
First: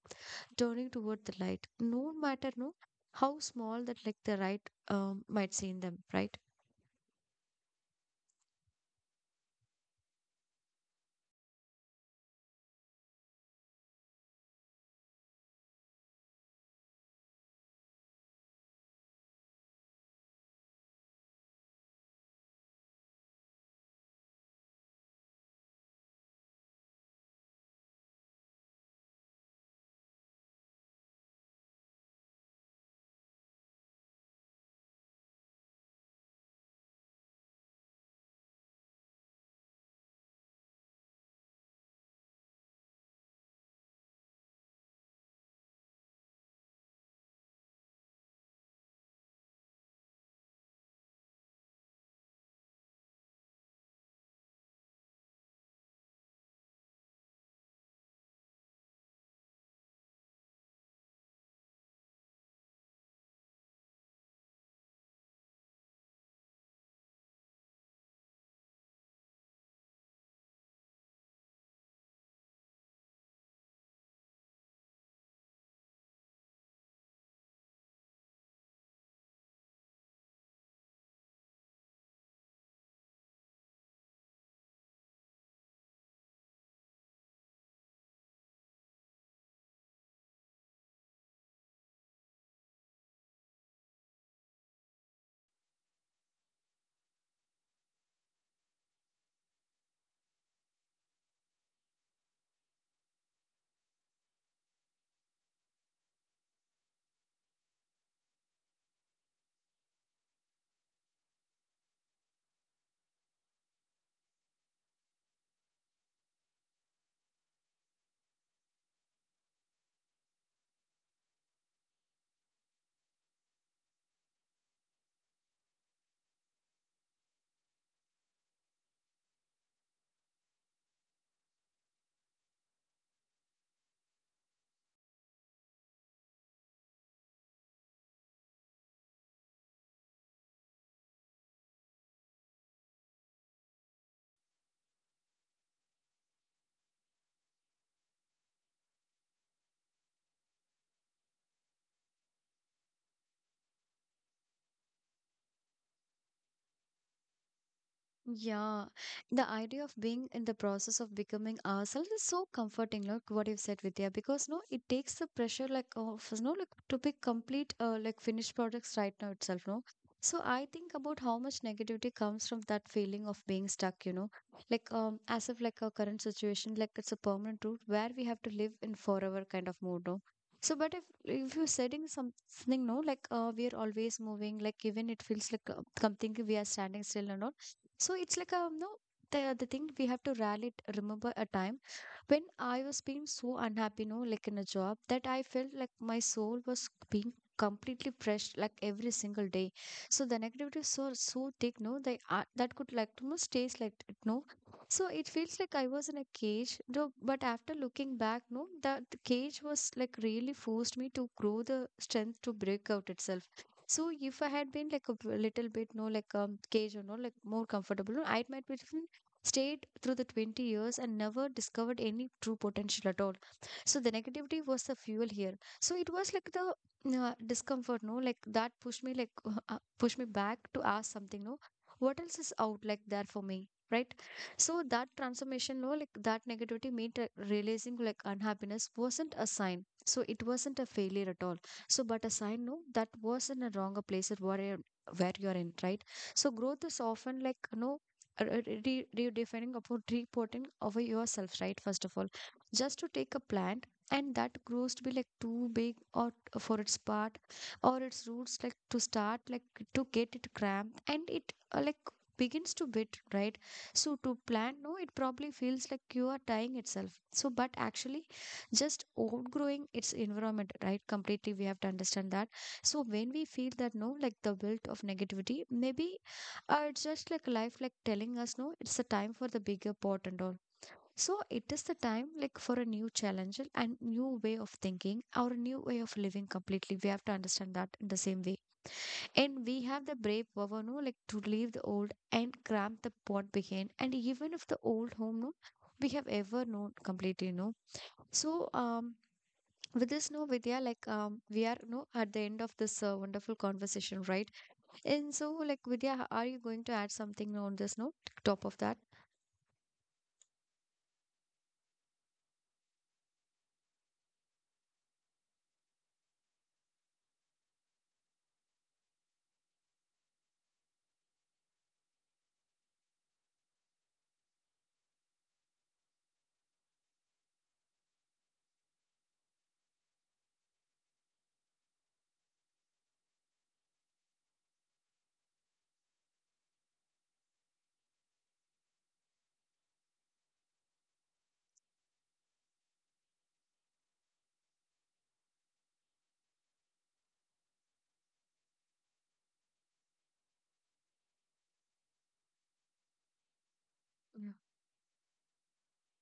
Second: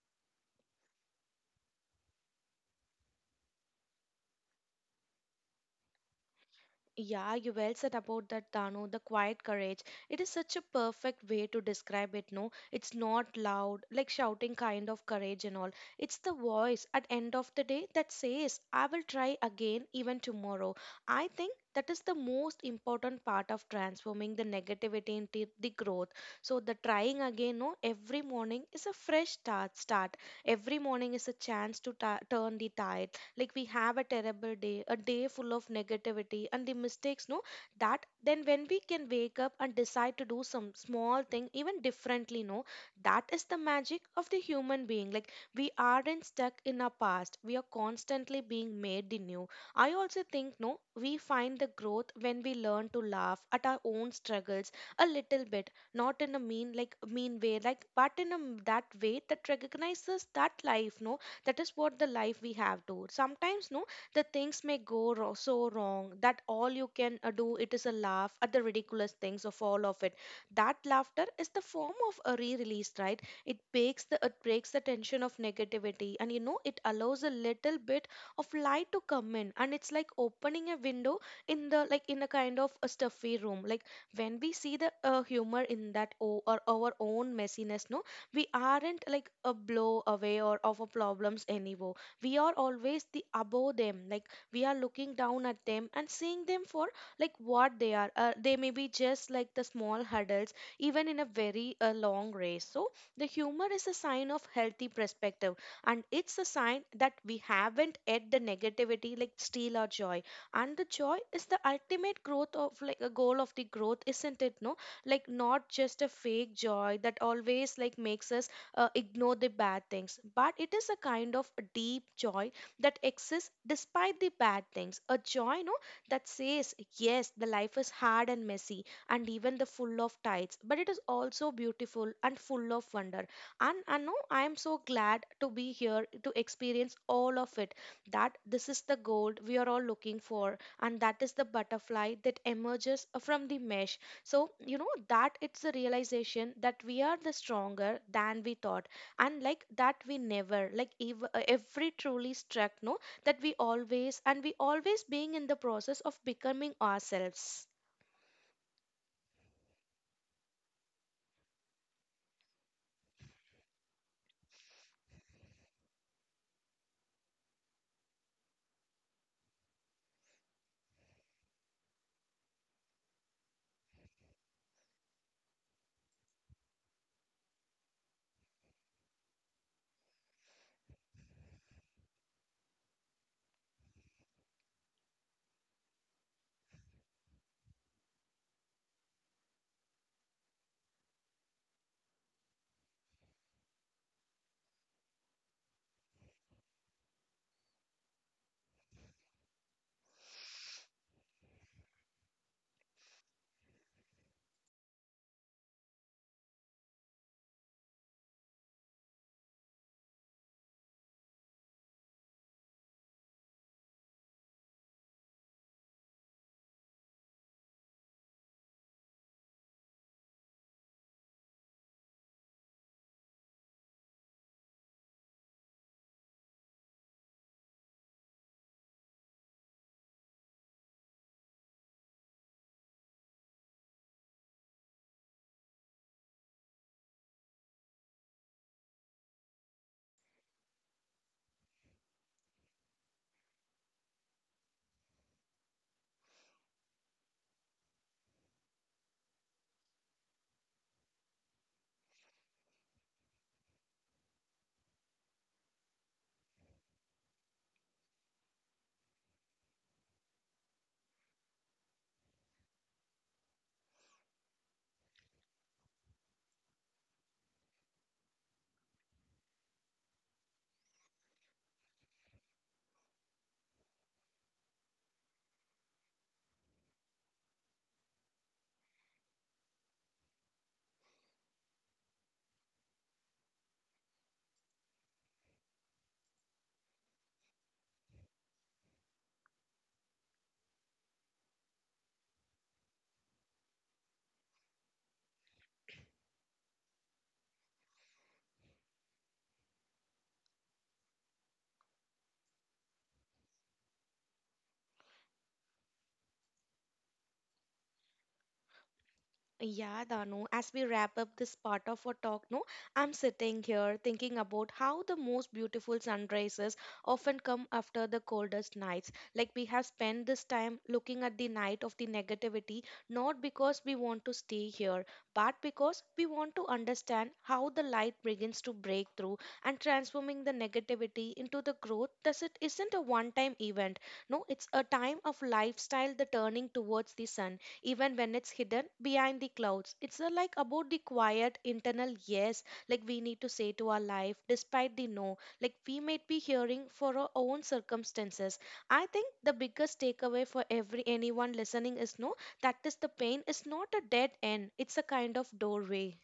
Speaker 1: turning toward the light, no matter no how small that like the right um, might seem them, right?
Speaker 2: Yeah, you well said about that, Dano, the quiet courage. It is such a perfect way to describe it, no? It's not loud, like shouting kind of courage and all. It's the voice at end of the day that says, I will try again even tomorrow. I think that is the most important part of transforming the negativity into the growth. So the trying again, no, every morning is a fresh start start. Every morning is a chance to ta- turn the tide. Like we have a terrible day, a day full of negativity and the mistakes, no, that then when we can wake up and decide to do some small thing even differently, no, that is the magic of the human being. Like we aren't stuck in our past, we are constantly being made the new. I also think, no, we find the growth when we learn to laugh at our own struggles a little bit. Not in a mean like mean way, like, but in a m- that way that recognizes that life, no, that is what the life we have to sometimes, no, the things may go ro- so wrong that all you can uh, do it is a laugh at the ridiculous things of all of it. That laughter is the form of a re-release, right? It breaks the it breaks the tension of negativity, and, you know, it allows a little bit of light to come in. And it's like opening a window in the, like, in a kind of a stuffy room. Like when we see the uh, humor in that, o- or our own messiness, no, we aren't like a blow away or of our problems anymore. We are always the above them. Like we are looking down at them and seeing them for like what they are. Uh, they may be just like the small hurdles even in a very uh, long race. So the humor is a sign of healthy perspective, and it's a sign that we haven't let the negativity like steal our joy. And the joy is the ultimate growth of, like, a goal of the growth, isn't it, no? Like not just a fake joy that always like makes us uh, ignore the bad things, but it is a kind of a deep joy that exists despite the bad things. A joy, no, that says yes, the life is hard and messy and even the full of tides, but it is also beautiful and full of wonder. And I know I am so glad to be here to experience all of it. That this is the gold we are all looking for, and that is the butterfly that emerges from the mesh. So, you know, that it's a realization that we are the stronger than we thought. And like that, we never, like ev- uh, every truly struck, no, that we always, and we always being in the process of becoming ourselves.
Speaker 1: Yeah, the idea of being in the process of becoming ourselves is so comforting. Look what you've said, Vidya, because no, it takes the pressure like of no, like to be complete, uh, like finished products right now itself. No, so I think about how much negativity comes from that feeling of being stuck. You know, like um, as if like our current situation, like it's a permanent route where we have to live in forever kind of mode. No. So, but if if you're setting something, no, like uh, we are always moving, like even it feels like uh, something we are standing still or not. So it's like um no the the thing we have to rally remember a time when I was being so unhappy, no, like in a job, that I felt like my soul was being completely fresh like every single day. So the negativity is so so thick no they uh, that could like almost taste like it no. So it feels like I was in a cage no but after looking back no that cage was like really forced me to grow the strength to break out itself. So if I had been like a b- little bit no like um cage or no like more comfortable no, I might be stayed through the twenty years and never discovered any true potential at all. So the negativity was the fuel here. So it was like the uh, discomfort no like that pushed me like *laughs* uh, pushed me back to ask something no, what else is out like there for me right. So that transformation no like that negativity made re- realizing like unhappiness wasn't a sign, so it wasn't a failure at all. So but a sign no that was in a wronger place at where, where you're in right. So growth is often like no uh, uh, re- redefining about reporting over yourself right first of all. Just to take a plant and that grows to be like too big or t- for its part or its roots like to start like to get it cramped and it uh, like begins to bit right. So to plant no it probably feels like you are dying itself so but actually just outgrowing its environment right completely, we have to understand that. So when we feel that no like the built of negativity maybe uh, it's just like life, like telling us, no, it's the time for the bigger pot and all. So it is the time, like for a new challenge and new way of thinking or a new way of living completely. We have to understand that in the same way, and we have the brave power, no, like to leave the old and cramp the pot behind. And even if the old home, no, we have ever known completely, no. So um, with this, no, Vidya, like um, we are, no, at the end of this uh, wonderful conversation, right? And so, like, Vidya, are you going to add something on this note, top of that?
Speaker 2: Yeah, Danu, as we wrap up this part of our talk, no, I'm sitting here thinking about how the most beautiful sunrises often come after the coldest nights. Like we have spent this time looking at the night of the negativity, not because we want to stay here, but because we want to understand how the light begins to break through and transforming the negativity into the growth. Thus, it isn't a one time event. No, it's a time of lifestyle, the turning towards the sun even when it's hidden behind the clouds. It's uh, like about the quiet internal yes, like we need to say to our life despite the no, like we might be hearing for our own circumstances. I think the biggest takeaway for every anyone listening is no, that is the pain is not a dead
Speaker 1: Yeah.
Speaker 2: end, it's a kind of doorway.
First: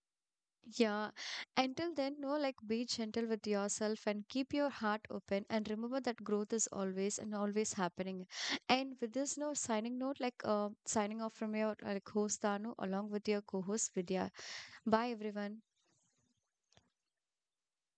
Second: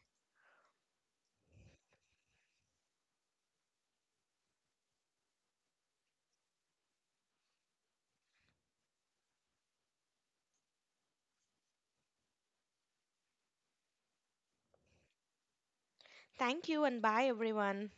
Speaker 1: Yeah. Until then, no, like, be gentle with yourself and keep your heart open. And remember that growth is always and always happening. And with this, no, signing note, like, uh, signing off from your uh, like host Danu along with your co-host Vidya. Bye, everyone.
Speaker 2: Thank you, and bye everyone.